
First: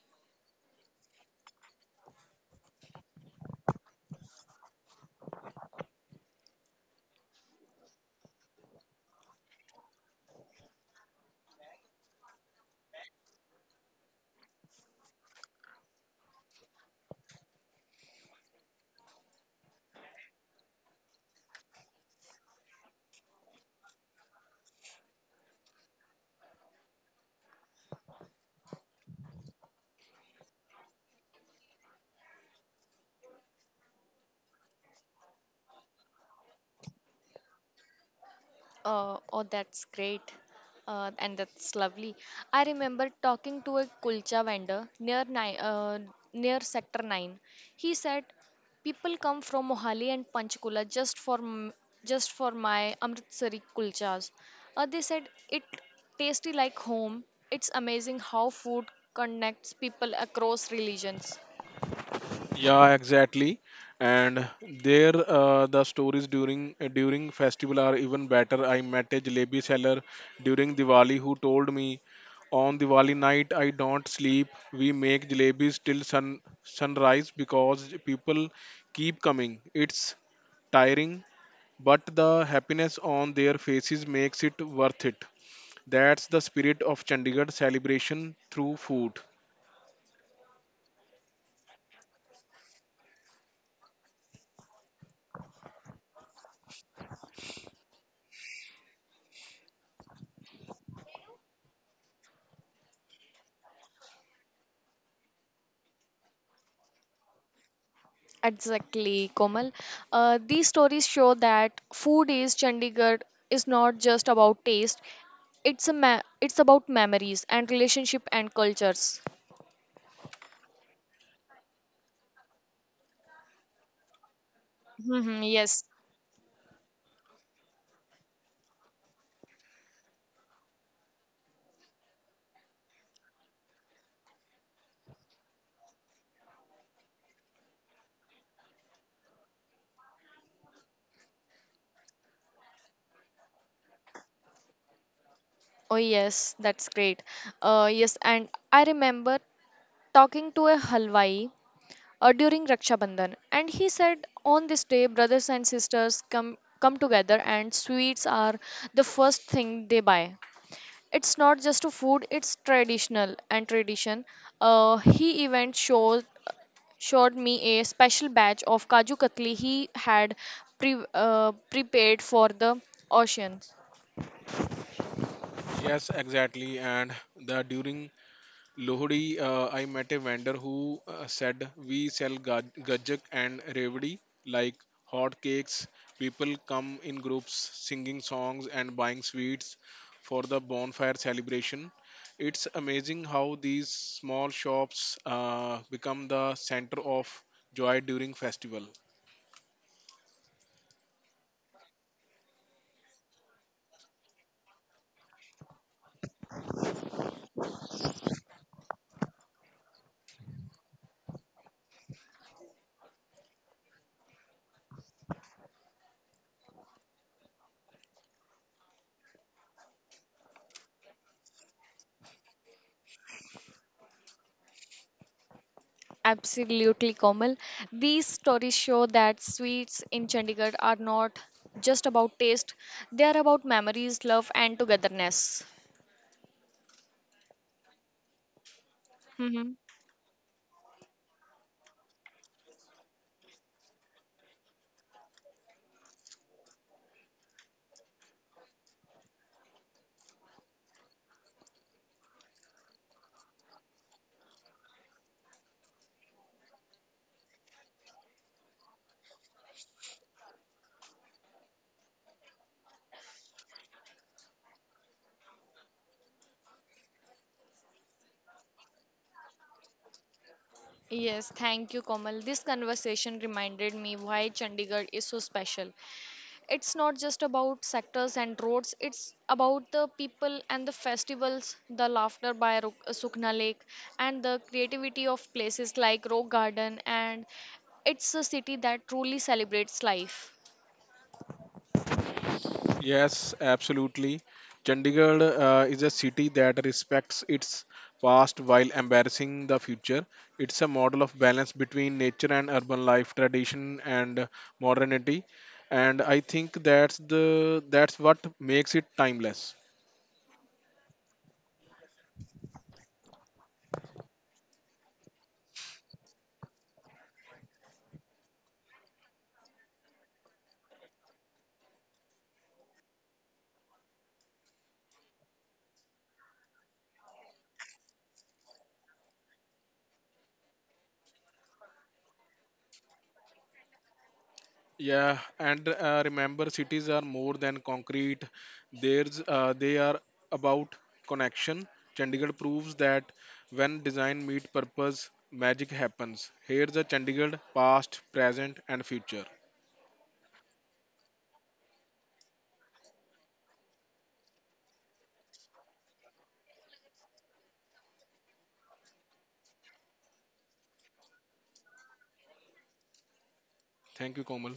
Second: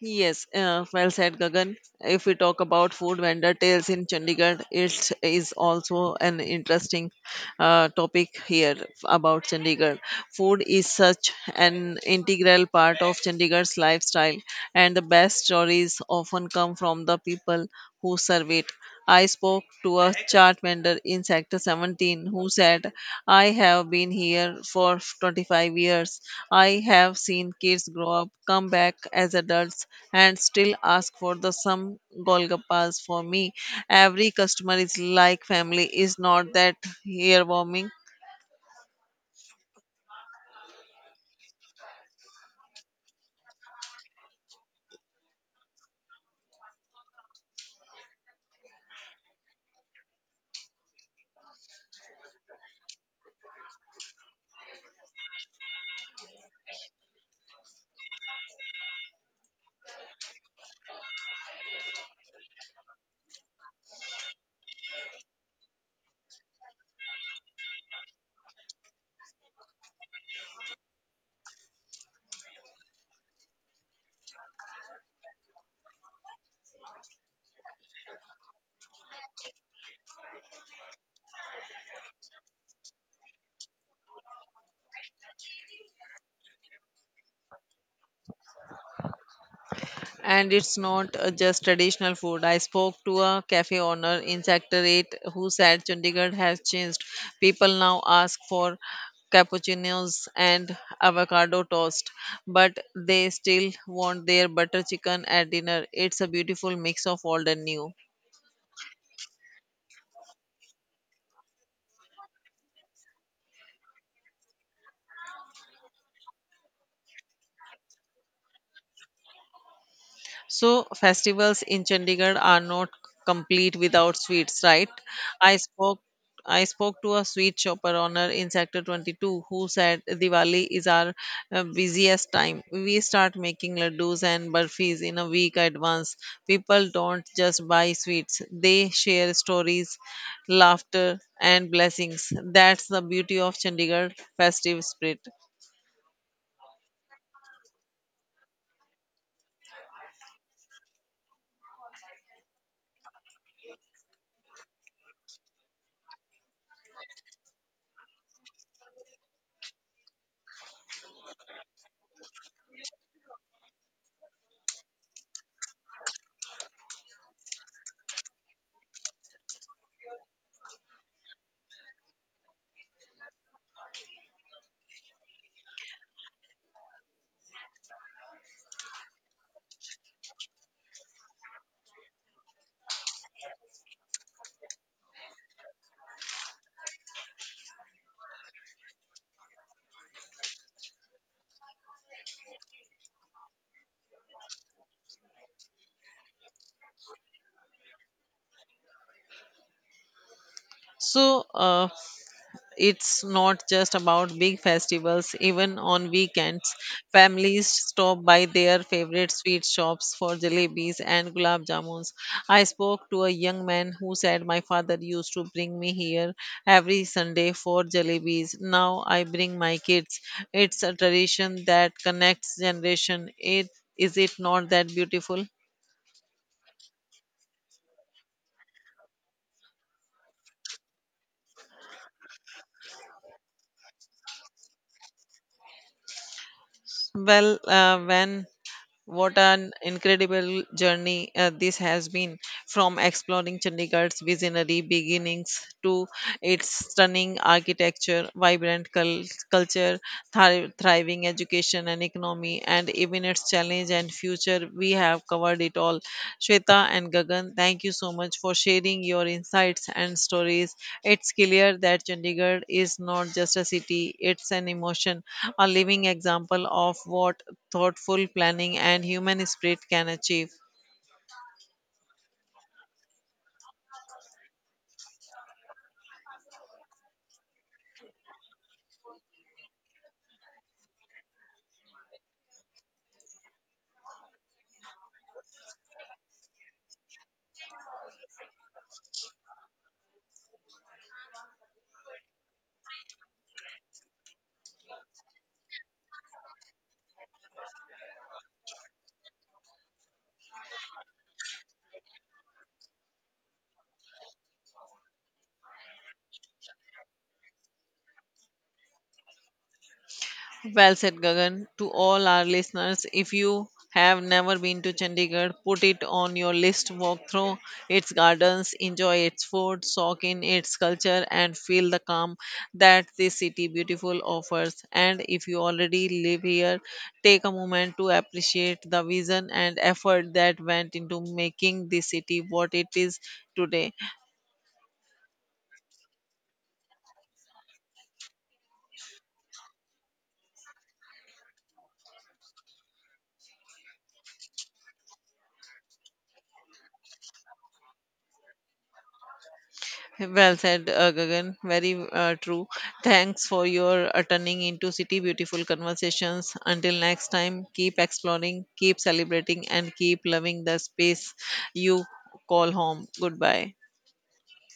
Yes, well said, Gagan. If we talk about food vendor tales in Chandigarh, it is also an interesting topic here about Chandigarh. Food is such an integral part of Chandigarh's lifestyle, and the best stories often come from the people who serve it. I spoke to a chart vendor in Sector 17 who said, I have been here for 25 years. I have seen kids grow up, come back as adults, and still ask for the some golgappas for me. Every customer is like family. Is not that here warming? Oh, that's great. And that's lovely. I remember talking to a kulcha vendor near near Sector 9. He said, "People come from Mohali and Panchkula just just for my Amritsari kulchas. They said it tasty like home. It's amazing how food connects people across religions." Yeah, exactly. And there, the stories during festival are even better. I met a jalebi seller during Diwali who told me, on Diwali night I don't sleep. We make jalebis till sunrise because people keep coming. It's tiring, but the happiness on their faces makes it worth it. That's the spirit of Chandigarh celebration through food. And it's not just traditional food. I spoke to a cafe owner in Sector 8 who said Chandigarh has changed. People now ask for cappuccinos and avocado toast, but they still want their butter chicken at dinner. It's a beautiful mix of old and new. Exactly, Komal. These stories show that food is Chandigarh is not just about taste. It's about memories and relationship and cultures. So festivals in Chandigarh are not complete without sweets, right? Hmm, I yes. spoke I spoke to a sweet shop owner in Sector 22 who said Diwali is our busiest time. We start making laddus and burfis in a week advance. People don't just buy sweets; they share stories, laughter, and blessings. That's the beauty of Chandigarh festive spirit. Oh yes, that's great. Yes, and I remember talking to a halwai during Raksha Bandhan, and he said on this day brothers and sisters come together and sweets are the first thing they buy. It's not just a food, it's traditional and tradition. He even showed me a special batch of Kaju Katli he had prepared for the oceans. Yes, exactly. And the during Lohri, I met a vendor who said we sell gajak and revdi like hot cakes. People come in groups singing songs and buying sweets for the bonfire celebration. It's amazing how these small shops become the center of joy during festival. So, it's not just about big festivals, even on weekends families stop by their favorite sweet shops for jalebis and gulab jamuns. I spoke to a young man who said, my father used to bring me here every Sunday for jalebis, now I bring my kids. It's a tradition that connects generation. It is, it not that beautiful? Absolutely, Komal. These stories show that sweets in Chandigarh are not just about taste, they are about memories, love, and togetherness. Well uh, when what an Mm-hmm. incredible journey this has been, from exploring Chandigarh's visionary beginnings to its stunning architecture, vibrant culture, thriving education and economy, and even its challenge and future. We have covered it all. Shweta and Gagan, thank you so much for sharing your insights and stories. It's clear that Chandigarh is not just a city, it's an emotion, a living example of what thoughtful planning and human spirit can achieve. Yes, thank you, Komal. This conversation reminded me why Chandigarh is so special. It's not just about sectors and roads, it's about the people and the festivals, the laughter by Sukhna Lake, and the creativity of places like Rock Garden. And it's a city that truly celebrates life. Yes, absolutely. Chandigarh is a city that respects its past while embracing the future. It's a model of balance between nature and urban life, tradition and modernity, and I think that's the that's what makes it timeless. Well said, Gagan. To all our listeners, if you have never been to Chandigarh, put it on your list. Walk through its gardens, enjoy its food, soak in its culture, and feel the calm that this city beautiful offers. And if you already live here, take a moment to appreciate the vision and effort that went into making this city what it is today. Yeah, and remember, cities are more than concrete. They are about connection. Chandigarh proves that when design meet purpose, magic happens. Here's a Chandigarh past, present, and future. Well said, Gagan. Very true. Thanks for your turning into city beautiful conversations. Until next time, keep exploring, keep celebrating, and keep loving the space you call home. Goodbye. Thank you, Komal.